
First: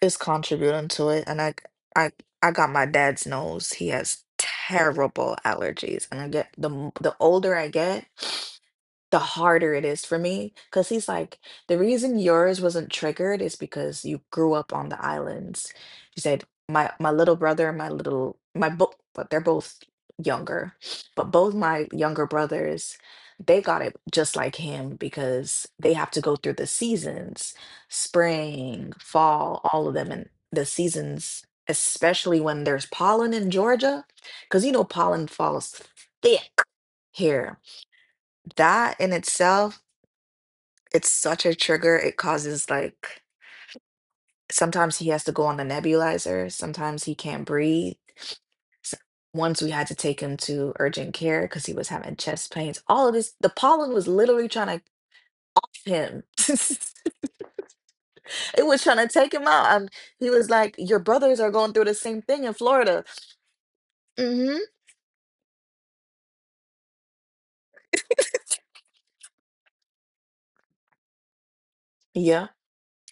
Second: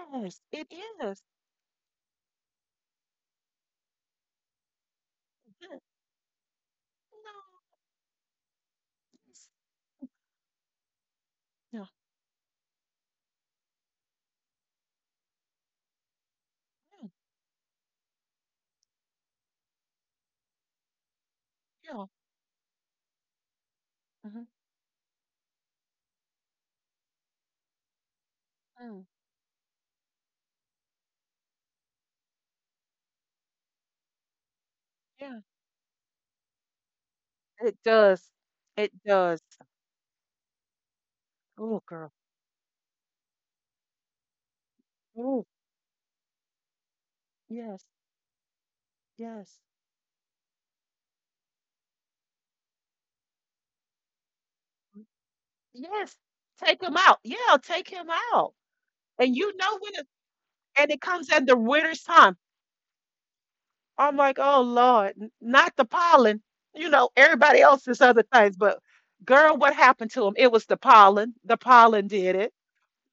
is it contributing to is. it. And I I I got my dad's nose. He has terrible Yeah. allergies, and I get the m- the No. older I get, the harder it is for me. Because he's like, the Yeah, reason yours wasn't triggered is because you grew up on the islands. He said, my yeah, my little brother and my little my both, but they're both younger, but both my yeah. younger brothers, they got it just Mhm, like him because they have to go through the seasons, spring, mm, fall, all of them, and the seasons. Especially when there's pollen in Georgia, because you know pollen yeah. falls thick here, It does. It that in does. itself, it's such a Oh, trigger. girl. It causes like sometimes he has to go Oh, on the nebulizer, sometimes he can't yes, breathe. S- yes, Once we had to take him to urgent care because he was having chest pains. All of this, the pollen was literally trying to mm, kill yes. him. Take him out. Yeah, take him out. It was trying to take And him you out. know Um, when it, He was like, and "Your it comes brothers at are the going through the winter's same time. thing in Florida." I'm like, Mm-hmm. oh Lord, n- not the pollen. You know, everybody else is other things, but girl, what happened to him? It was the pollen. The pollen did Yeah. it.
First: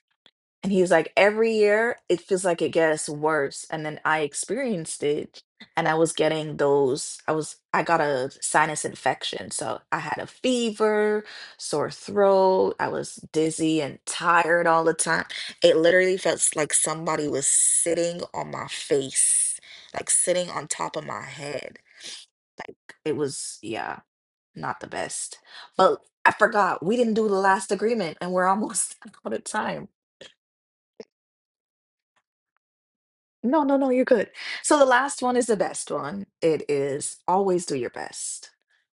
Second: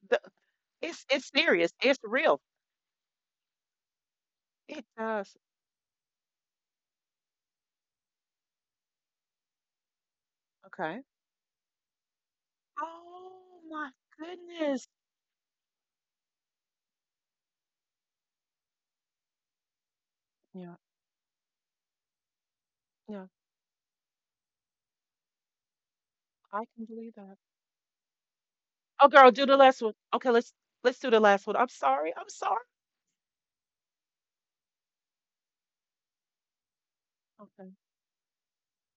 The, And he was it's like, it's every serious. year It's it real. feels like it gets worse. And then I It experienced does. it, and I was getting those, I was, I got a sinus infection. So I had a Okay. fever, sore throat. I was Oh dizzy my and tired all goodness. the time. It literally felt s- like somebody was sitting on my face, like sitting on top of my head. Like it Yeah, was, yeah, not the best. But I I forgot, can we didn't believe do the that. last agreement and we're almost Oh, girl, out of do the last time. one. Okay, let's let's do the last one. I'm sorry. I'm sorry. No, no, no, you're good. So the last one is the best one. It is always Okay. do your best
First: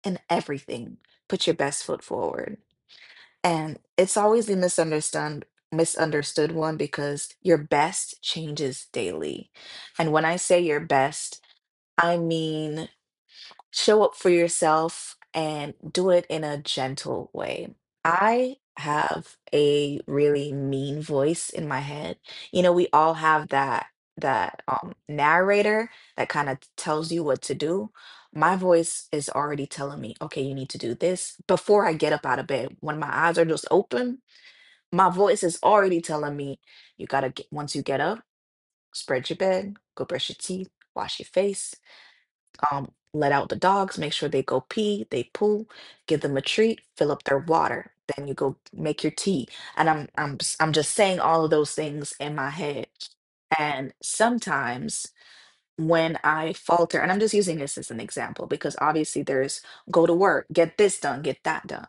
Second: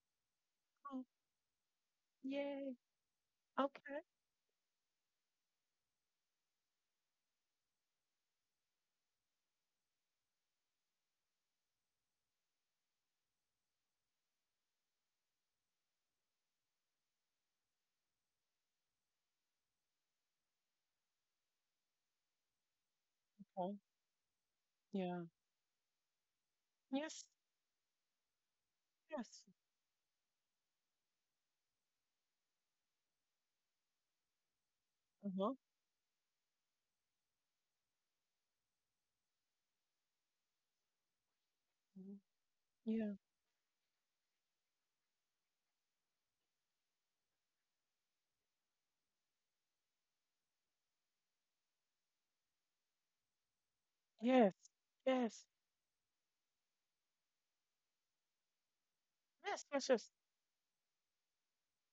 in everything. Oh, Put your best foot forward. yay. And Okay. it's always the misunderstood misunderstood one because your best changes daily. And when I say your best, I mean show up for yourself and do it in a gentle way. I have a really mean voice in my head. You know, we all have Okay. that that um Yeah. narrator that kind of tells Yes. you what to do. My voice is Yes. already telling me, okay, you need to do this before I get up out of bed. When my eyes are just open, my voice Uh-huh. is already telling me, you gotta get, once you get up, spread your bed, go brush your teeth, wash your face, Mhm. um, Yeah. let out the dogs, make sure they go pee, they poo, give them a treat, fill up their water. Then you go make your tea. And I'm I'm s- I'm just saying all of those things in my head. And Yes. sometimes Yes. when I falter, and I'm just using this as an example because obviously there's Yes. Yes. Yes. go to work, get this done, get that done.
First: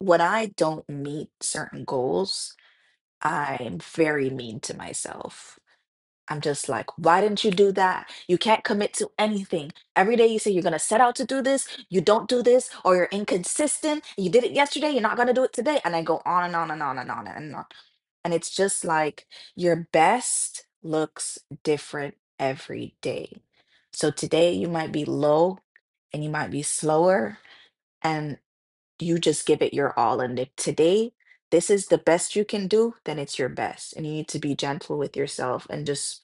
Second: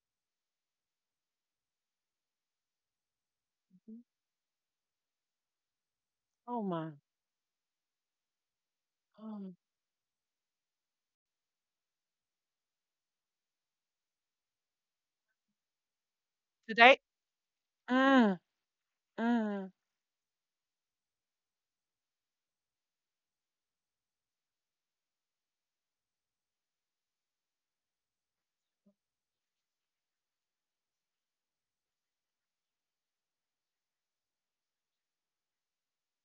When I don't meet certain goals, I'm Mhm. very mean to myself. I'm Oh just like, my. why didn't you do that? You can't commit to Um. anything. Every day you say you're going to set out to do this, you don't do this, or you're inconsistent. You did it yesterday, you're not going to do it today. And I go on and on and on Today. and on and on. And Mm. it's just like Mm. your best looks different every day. So today you might be low and you might be slower, and you just give it your all. And if today this is the best you can do, then it's your best. And you need to be gentle with yourself and just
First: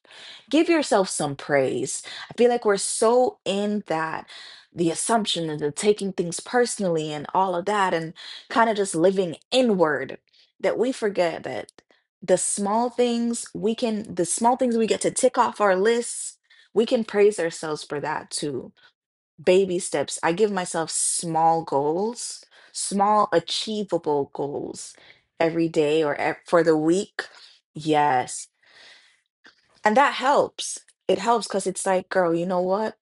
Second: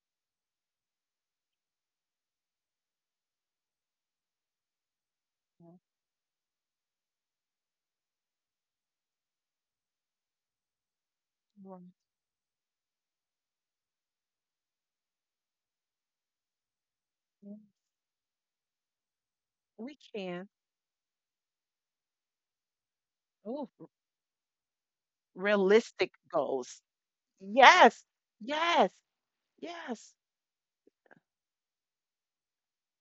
give yourself some praise. I feel like we're so in that the assumption and Yeah, the taking things personally and all of that, and kind of just living inward, that we forget that right, the small things we can, the small things we get to tick off our lists, we can praise yeah, ourselves for that too. Baby we steps. I can. give myself small goals, small Oh, r- achievable goals every day realistic or ev- for the goals. week. Yes. Yes. Yes. And that Yes. helps. It helps because it's like, girl, you know what?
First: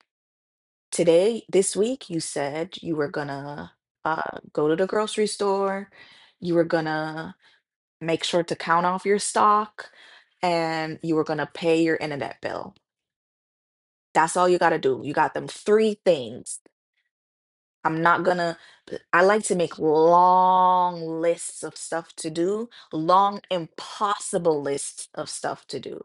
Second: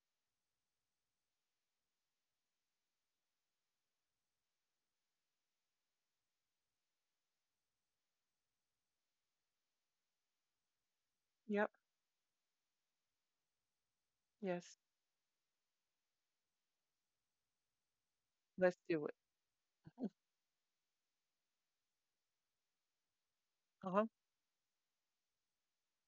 Today, this week, you said you were gonna uh, go to the grocery store, you were gonna make sure to count off your stock, and you were gonna Yep. pay your internet bill. That's all you Yes. gotta do. You got them three things. I'm not gonna, Let's do it. I like to make long lists of stuff to do, long, impossible lists of stuff to do.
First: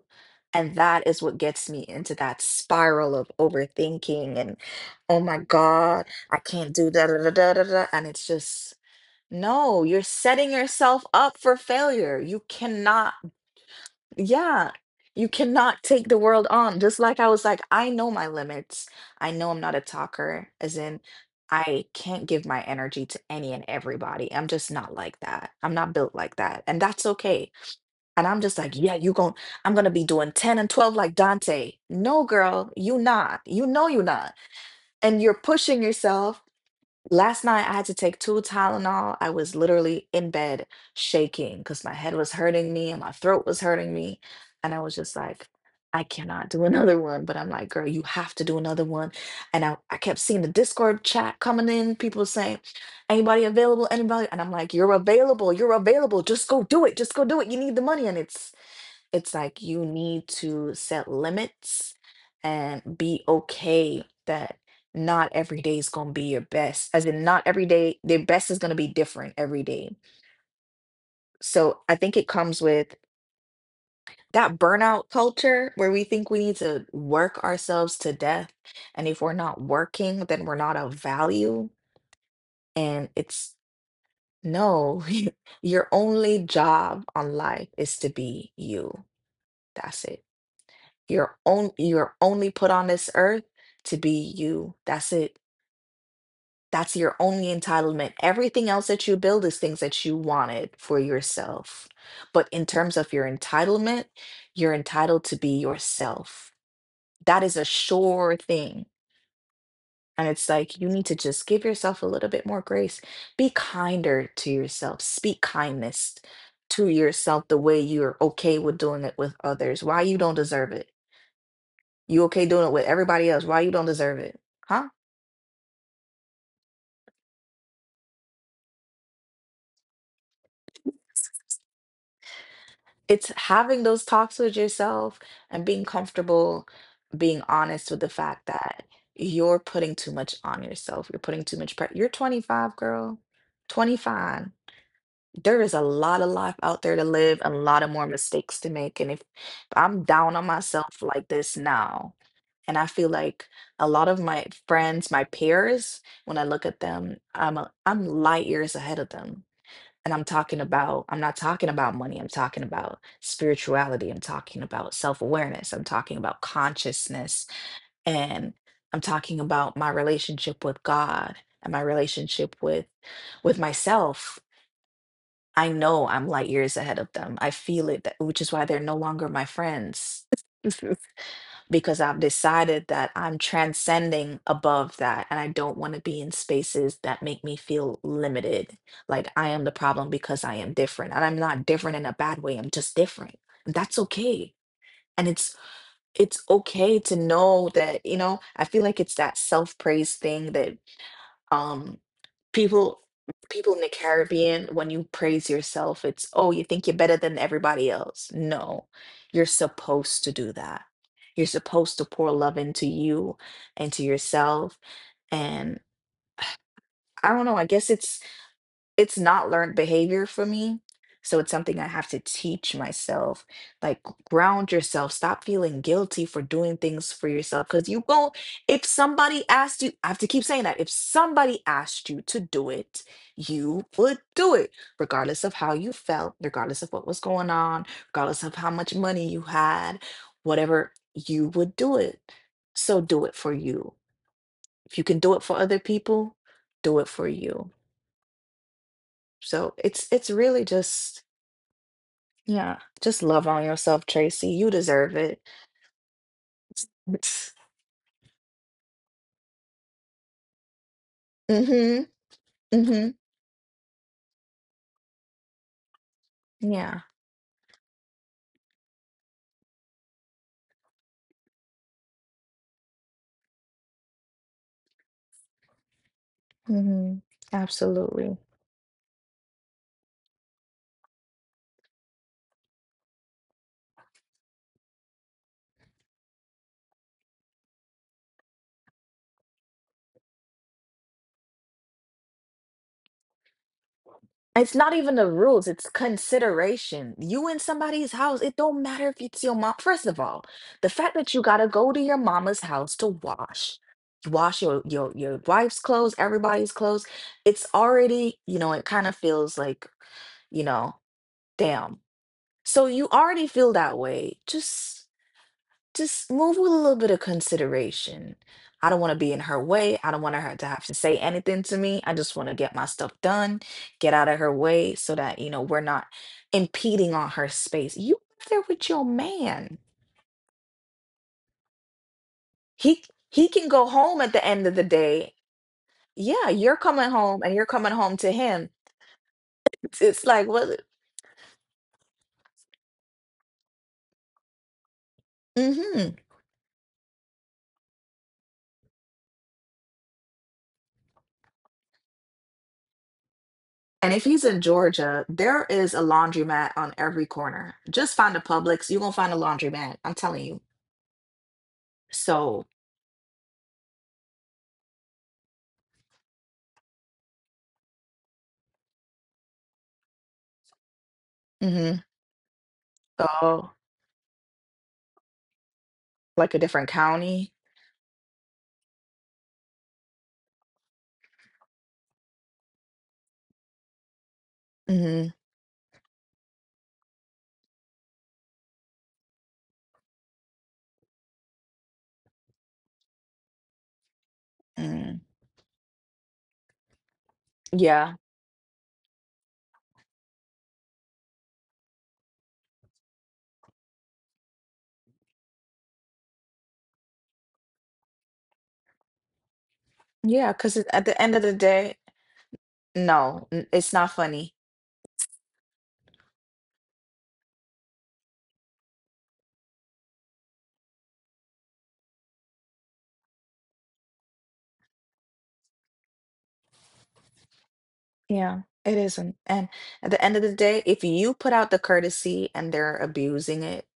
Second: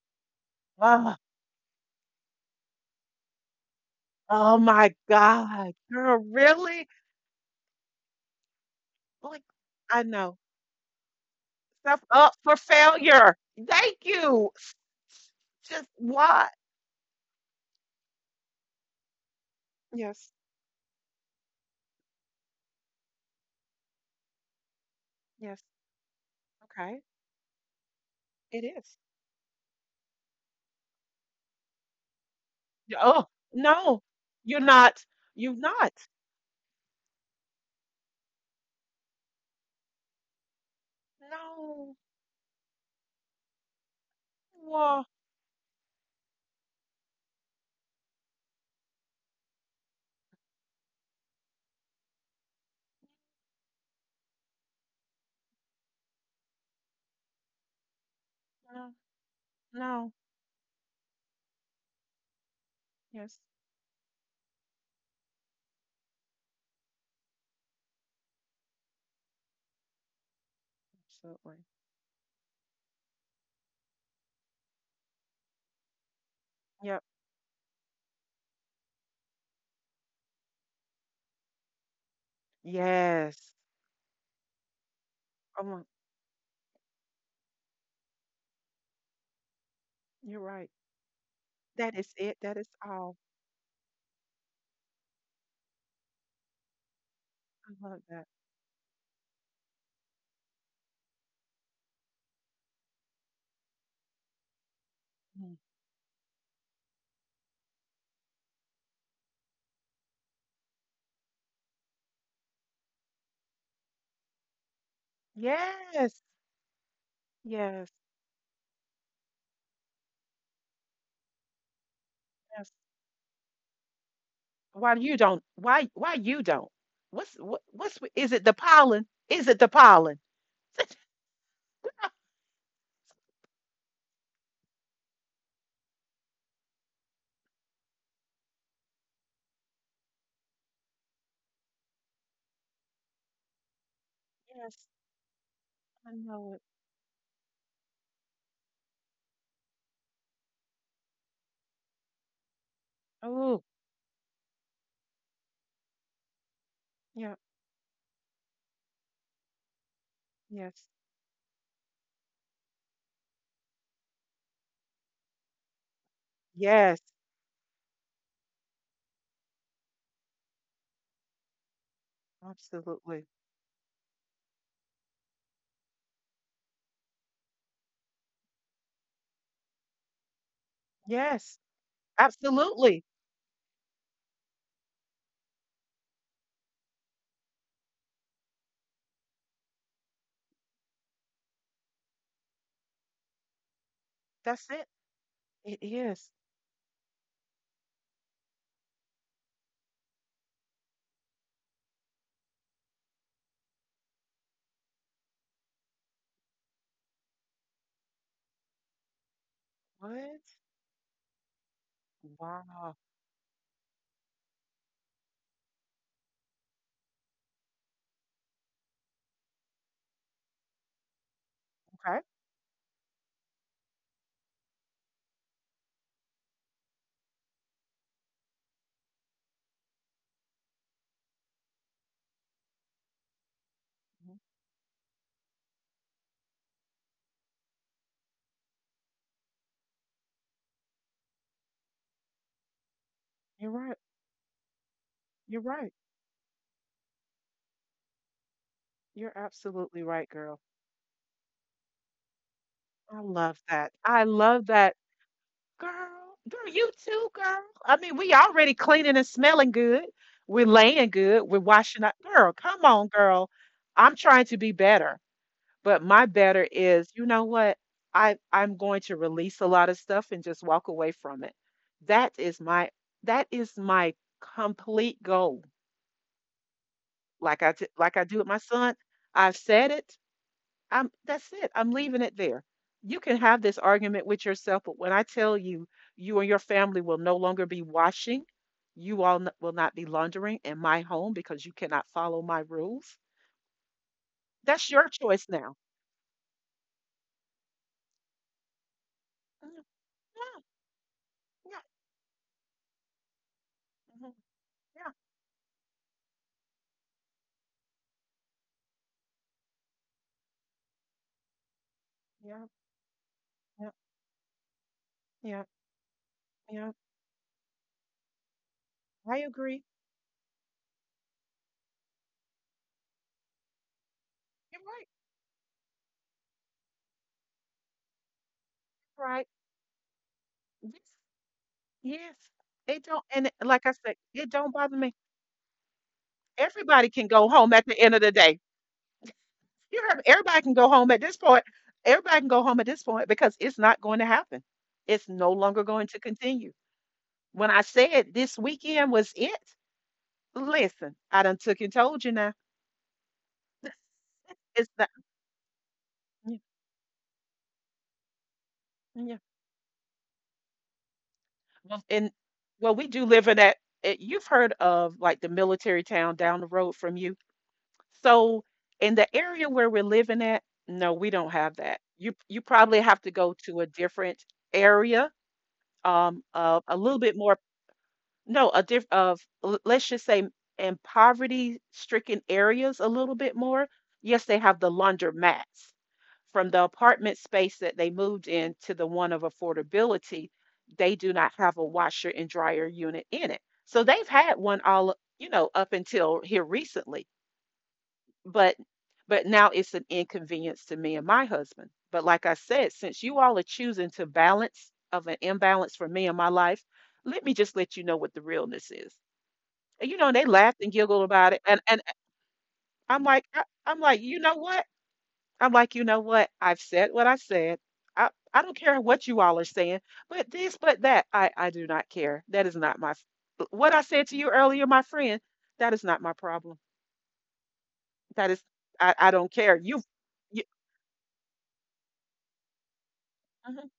And that Uh-huh. is what gets me into that spiral of overthinking and, Oh my oh my god, God, girl, I can't really? do da da da da da. Da," And it's just, Like, no, I you're know. setting yourself up for Stuff failure. up You for cannot. failure. Thank you. Yeah, S- you s- cannot Just take the world what? on. Just like I was like, I know my limits. I know I'm not a Yes, talker, as in, I can't give my energy to any and everybody. I'm just not like that. yes. I'm not built like that. And Okay, that's okay. And I'm just it like, yeah, is. you gon' I'm gonna be doing ten and twelve like Dante. No, girl, Y- you Oh, not. You know no, you not. you're not. And you're You're pushing not. yourself. Last night, I had to take two Tylenol. I was literally in bed shaking because my No. head was hurting me and my throat was hurting me. And I was Whoa. just like, I cannot do another one. But I'm like, girl, you have to do another one. And I, I kept seeing the Discord chat coming in, people saying, anybody available? Anybody? And I'm like, you're available. You're available. Just go do it. Just go do it. You need the money. And it's No. it's like you No. need to set limits and be Yes, okay that not every day is going to be your best, as in not every day their best is going to be different every day. absolutely. So I think it comes with that burnout culture where we think we need to Yep. work ourselves to death, and if we're not working then we're not of value. And Yes. it's no, Oh my, your only job on life is to be you. That's it. you're right. You're on, That is You're it. only That put is on this all. earth to be you. That's it. That's your only I love entitlement. that. Everything else that you build is things that you wanted for yourself. But in terms of your entitlement, you're entitled to Mm. be yourself. That is a sure thing. And it's like you need to just give yourself a little bit more grace. Be kinder to yourself. Speak kindness Yes. to yourself the way Yes. you're okay with doing it with others. Why you don't deserve it? You okay doing Yes. it with everybody else? Why you don't deserve it? Huh? Why you don't? Why why you don't? What's what, what's with- Is it the pollen? Is it the pollen? It's having those talks with yourself and being comfortable being honest with the fact that you're putting too much on yourself. You're putting too much pressure. You're twenty-five, girl. twenty-five. Yes, There is a I lot of know life it. out there to live, a lot of more mistakes to make. And if I'm down on myself like this now, and I feel like Oh, a lot of my friends, my peers, when I look at them, yeah, I'm a, I'm light years ahead of them. And I'm talking yes, about, I'm not talking about money. I'm talking about spirituality. I'm talking about self awareness. I'm talking about yes, consciousness. And I'm talking about my relationship with God and my relationship with absolutely. with myself. I know I'm light years ahead of them. I feel it, that- which is why they're no longer my friends. Yes, Because I've decided absolutely. that I'm transcending above that and I don't want to be in spaces that make me feel limited. Like I am the problem because I am different. And I'm not different in a bad way. I'm just different. That's okay. That's it. And it's It is. it's okay to know that, you know, I feel like it's that self-praise thing that um people people in the Caribbean, when you praise yourself, it's oh, you think you're better than everybody else. No, you're supposed to What? do that. You're supposed to pour love into Wow. you and to yourself. And I don't know, I guess it's it's not learned behavior for me. So it's something I have to Okay. teach myself. Like ground yourself. Stop feeling guilty for doing things for yourself. Cause you go, if somebody asked you, I have to keep saying that. If somebody asked you to do it, you would Mhm. do it, regardless of how you felt, regardless of what was going on, regardless of how much money you had, whatever, you would do it. So do it for You're you. right. If you can do it for You're other right. people, do it for you. You're So absolutely it's right, it's girl. really just yeah, I just love love on that. yourself, I Tracy. love You that. deserve it. Girl, girl, you too, girl. I mean, we already cleaning and smelling good. We're laying good. We're washing Mhm. up. Girl, come on, Mhm. girl. I'm trying to be better, but my better Yeah. is, you know what? I I'm going to release a lot of stuff and just walk away from it. That is my that is my complete goal. Mhm. Like I t- like I do Absolutely. with my son. I've said it. I'm That's it. I'm leaving it there. You can have this argument with yourself, but when I tell you, you and your family will no longer be washing, you all n- will not be laundering in my home because you cannot follow my rules. It's That's not your even the choice rules, now. it's consideration. You in somebody's house, it don't matter if it's your mom. Mm, First of all, the fact that you gotta yeah, go to your mama's house to wash, yeah, mhm, wash your your yeah, your wife's clothes, everybody's clothes, it's already, you know, it kind of feels like, you know, damn. yeah, So you already feel yeah, that way. Just yeah, just move with a yeah. little bit of consideration. I don't want to be I in her agree. way. I don't want her to have to say anything to me. I just want to get my stuff done, get out of her You're way right. so that, you know, we're not impeding on her space. You live there with your Right. man. Yes. Yes. He It don't, and he it- can go like I said, home at the it end don't of the bother me. day. Yeah, you're coming Everybody can home go and you're home at coming the end home of to the day. him. It's, You heard me. it's like Everybody can what go home at this point. Everybody can go home at this point because it's not going to happen. It's no longer going hmm. to continue. When I said this weekend was it, listen, I done took and told you now. And if he's in It's not. Georgia, there is a Yeah, laundromat on every corner. Just find a Publix. You're gonna find a yeah. laundromat. I'm telling you. Well, and So well, we do live in that. eh, You've heard of like the military town down the road from you. So in the area where we're living at, no, we don't have that. mhm. You you probably have to go Oh, to a different area, um, like a uh, different a little bit county? more. No, a diff of l- let's just say in poverty-stricken areas a little bit more. Yes, they have the Mhm, laundromats. From the apartment space that they moved in to the one of affordability, they do not have a washer and dryer unit in it. So they've had one mm, all, you know, up until here recently, yeah, but but now it's an inconvenience to me and my husband. But like I said, since you all are choosing to balance of an imbalance for me in my life, let me just let you know what the realness is. And, you know, they yeah, 'cause laughed it and at the giggled end of the about it. And day and I'm no, like, I, n it's I'm not like, you funny. know what? I'm like, you know what? I've said what I said. I, I don't care what you all are saying, but this, but that, I, I do not care. That is not my, f- What I said to you earlier, my friend, that is not my problem. That Yeah, is, it I, I isn't, don't and care. You've, at the end of the you, day, if you put out the courtesy and they're abusing Mhm, it, mhm,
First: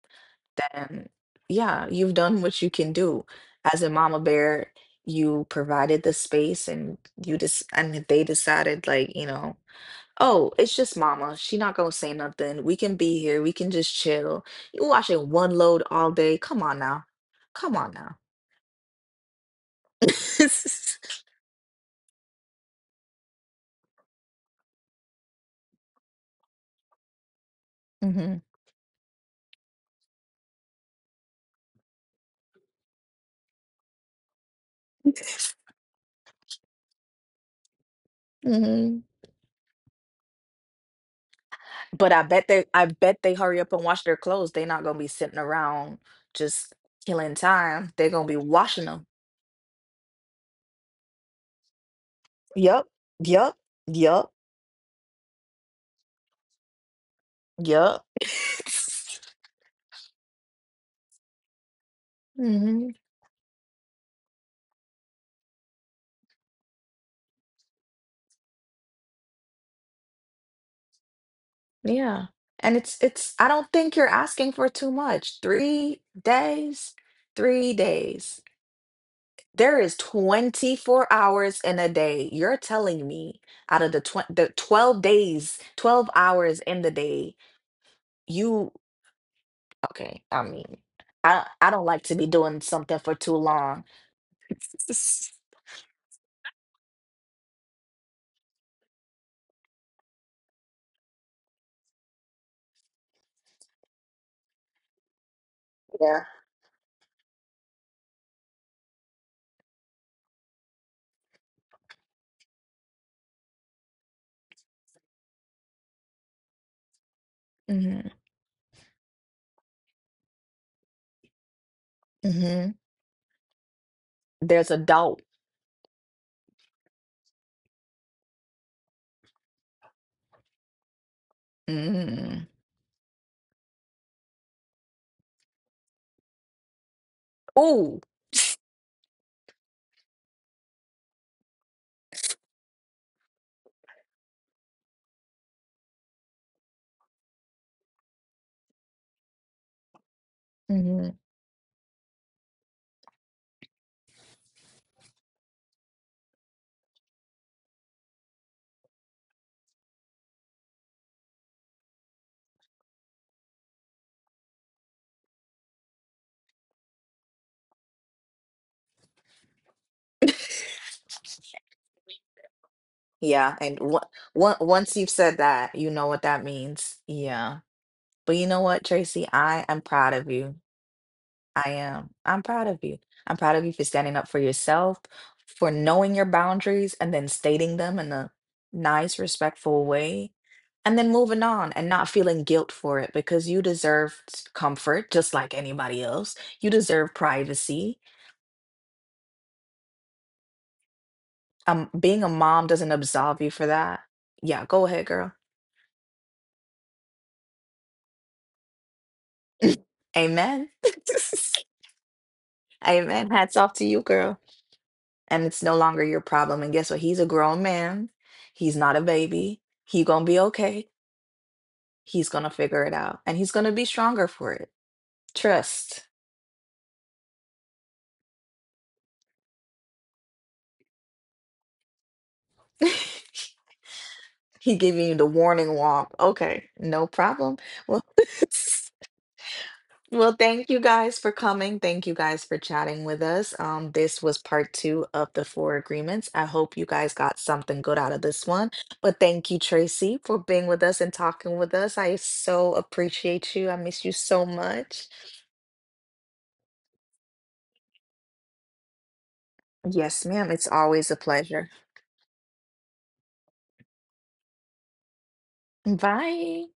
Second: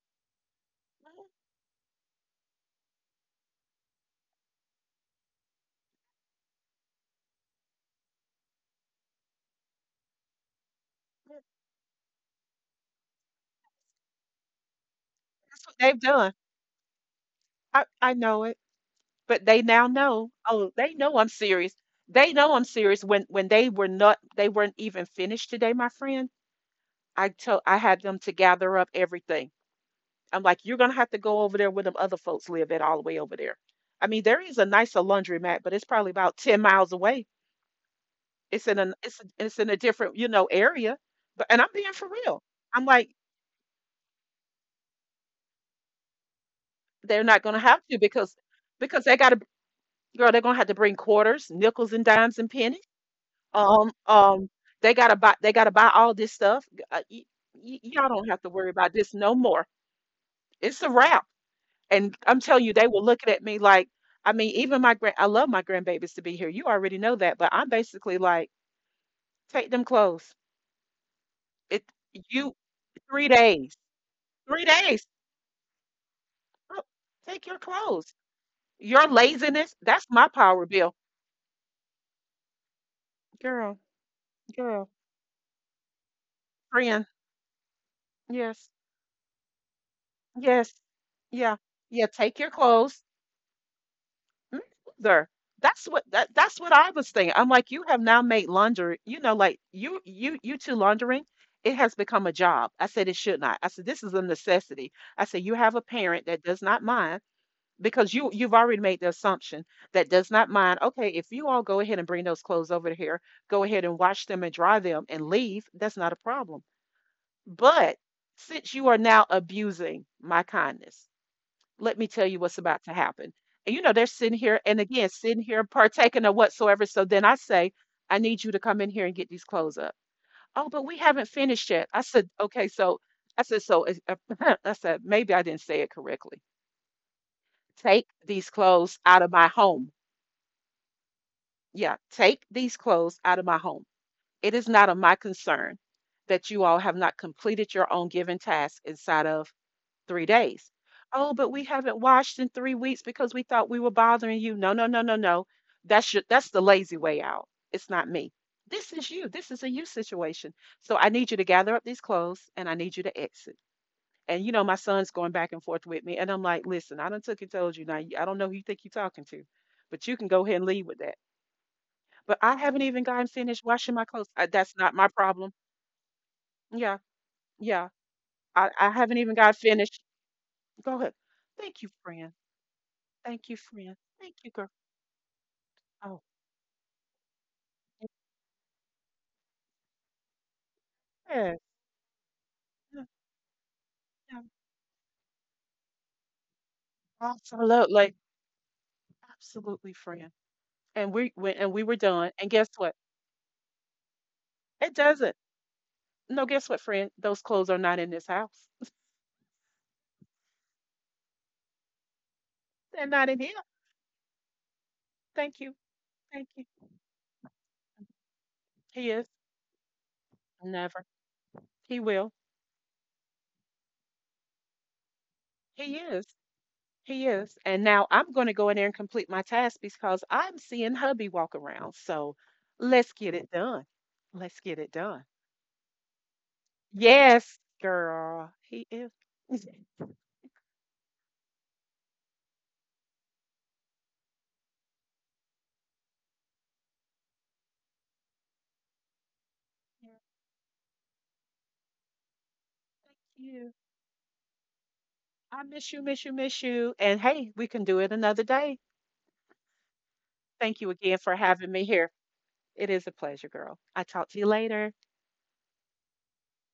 then, yeah, you've done what you can do. As a mama bear, you provided the space and you just and they decided, like, you know, oh, it's just mama. mhm. She not gonna say nothing. We can be here. We can just chill. You watching one That's what load they've all done. day. Come on now. Come I, on I now. know it, but they now know, oh, they know I'm serious. They know I'm serious when, when they were not, they weren't even finished today, my friend. I told I had them to Hmm. gather up everything. I'm like, you're gonna have to go over there where them other folks live at all the way over there. I mean, there is a nicer laundromat, but it's probably about ten miles away. It's in a hmm. It's a, it's in a different, you know, area. But and I'm being for But I real. bet they I'm I like, bet they hurry up and wash their clothes. They not gonna be sitting around just they're killing not gonna have time. to They're gonna because be washing because them. they gotta girl, they're gonna have to bring quarters, nickels and dimes and pennies. Yep. Yep. Um, Yep. um, they gotta buy they gotta buy all this stuff. Uh, y- y- Yep. Y'all don't have to worry about this no more. It's a wrap. And I'm telling you, they Hmm. were looking at me like, I mean, even my grand, I love my grandbabies to be here. You already know that, but I'm basically like, take them clothes. It Yeah. you And it's three it's I don't days, think you're asking three for too days. much. three Oh, days, take your three clothes. days. Your laziness, There is that's my power bill. twenty-four hours in a day. You're telling me Girl, out of the tw- the girl, twelve days, twelve hours in the friend. day, Yes, you okay, I yes, mean, I yeah, I don't like yeah. to be Take your doing something clothes. for too long. Mm, either. That's what that that's what I was thinking. I'm like, you have now made laundry, you know, like you you you two laundering, it has become a job. I said it should not. I said this is a necessity. I said you have a Yeah. parent that does not mind because you you've already made the assumption that does not mind. Okay, if you all go ahead and bring those clothes over here, go ahead and wash them and dry them and leave, that's not a problem. But Mhm. since you are now abusing my kindness, let me tell you what's Mhm. about to happen. And you know, they're sitting here There's a and again, doubt. sitting here partaking of whatsoever. So then I say, I need you to come in here and get these clothes up. Oh, but we haven't finished yet. I said, Mhm. okay, so I said, so is- I said, maybe I didn't say it correctly. Ooh. Take these clothes out of my home. Yeah, take these clothes out of my home. It is not of my concern that you all have not completed your own given task inside of three days. Mhm. Oh, but we haven't washed in three weeks because we thought we were bothering you. No, no, no, no, no. That's your, that's the lazy way out. It's not me. This is you. This is a you situation. So I need you to gather up these clothes and I need you to exit. And you know, my son's going back and forth with me. And I'm like, listen, I done took and told you now. you- I don't know who you think you're talking to, but you can go ahead and leave with that. But I haven't even gotten Yeah, finished and washing my what clothes. Uh, what that's not once my you've said problem. that, you know what that means. Yeah, Yeah. yeah. But you know I, what, I haven't Tracy? even got I am finished. proud of you. Go ahead. I Thank you, am. friend. I'm proud of you. I'm Thank proud you, of you for friend. standing up Thank for you, girl. yourself, for knowing Oh, your boundaries and then stating them in yes. a nice, respectful way, and then moving Yeah, on and not feeling guilt for it because you deserve s- yeah, comfort just like anybody else. You deserve privacy. absolutely. Absolutely, friend. And we went and we Um, were being a done. And mom guess doesn't what? absolve you for that. Yeah, go It ahead, girl. doesn't. No, guess what, friend? Those clothes are not in this house. Amen. They're Amen. not in here. Hats off to you, girl. And Thank it's no you. longer your Thank problem. you. And guess what? He's a grown man. He's not a He is. baby. He gonna be okay. Never. He He's will. gonna figure it out. And he's gonna be stronger for it. He Trust. is. He is. And now I'm going to go in there and complete my task because I'm seeing hubby walk around. So let's get it done. Let's He get it giving you the done. warning walk. Okay, no problem. Yes, Well girl. He is. well, thank you guys for coming. Thank you guys for chatting with us. Um, this was part two of the four agreements. I hope you guys got something good out of this one. But thank you, Tracy, for being with us and talking with us. I so appreciate you. I You. miss you so much. I miss you, miss you, miss you. And hey, we can do it another day. Yes, ma'am. It's Thank you always a again for pleasure. having me here. It is a pleasure, girl. I talk to you later. Bye.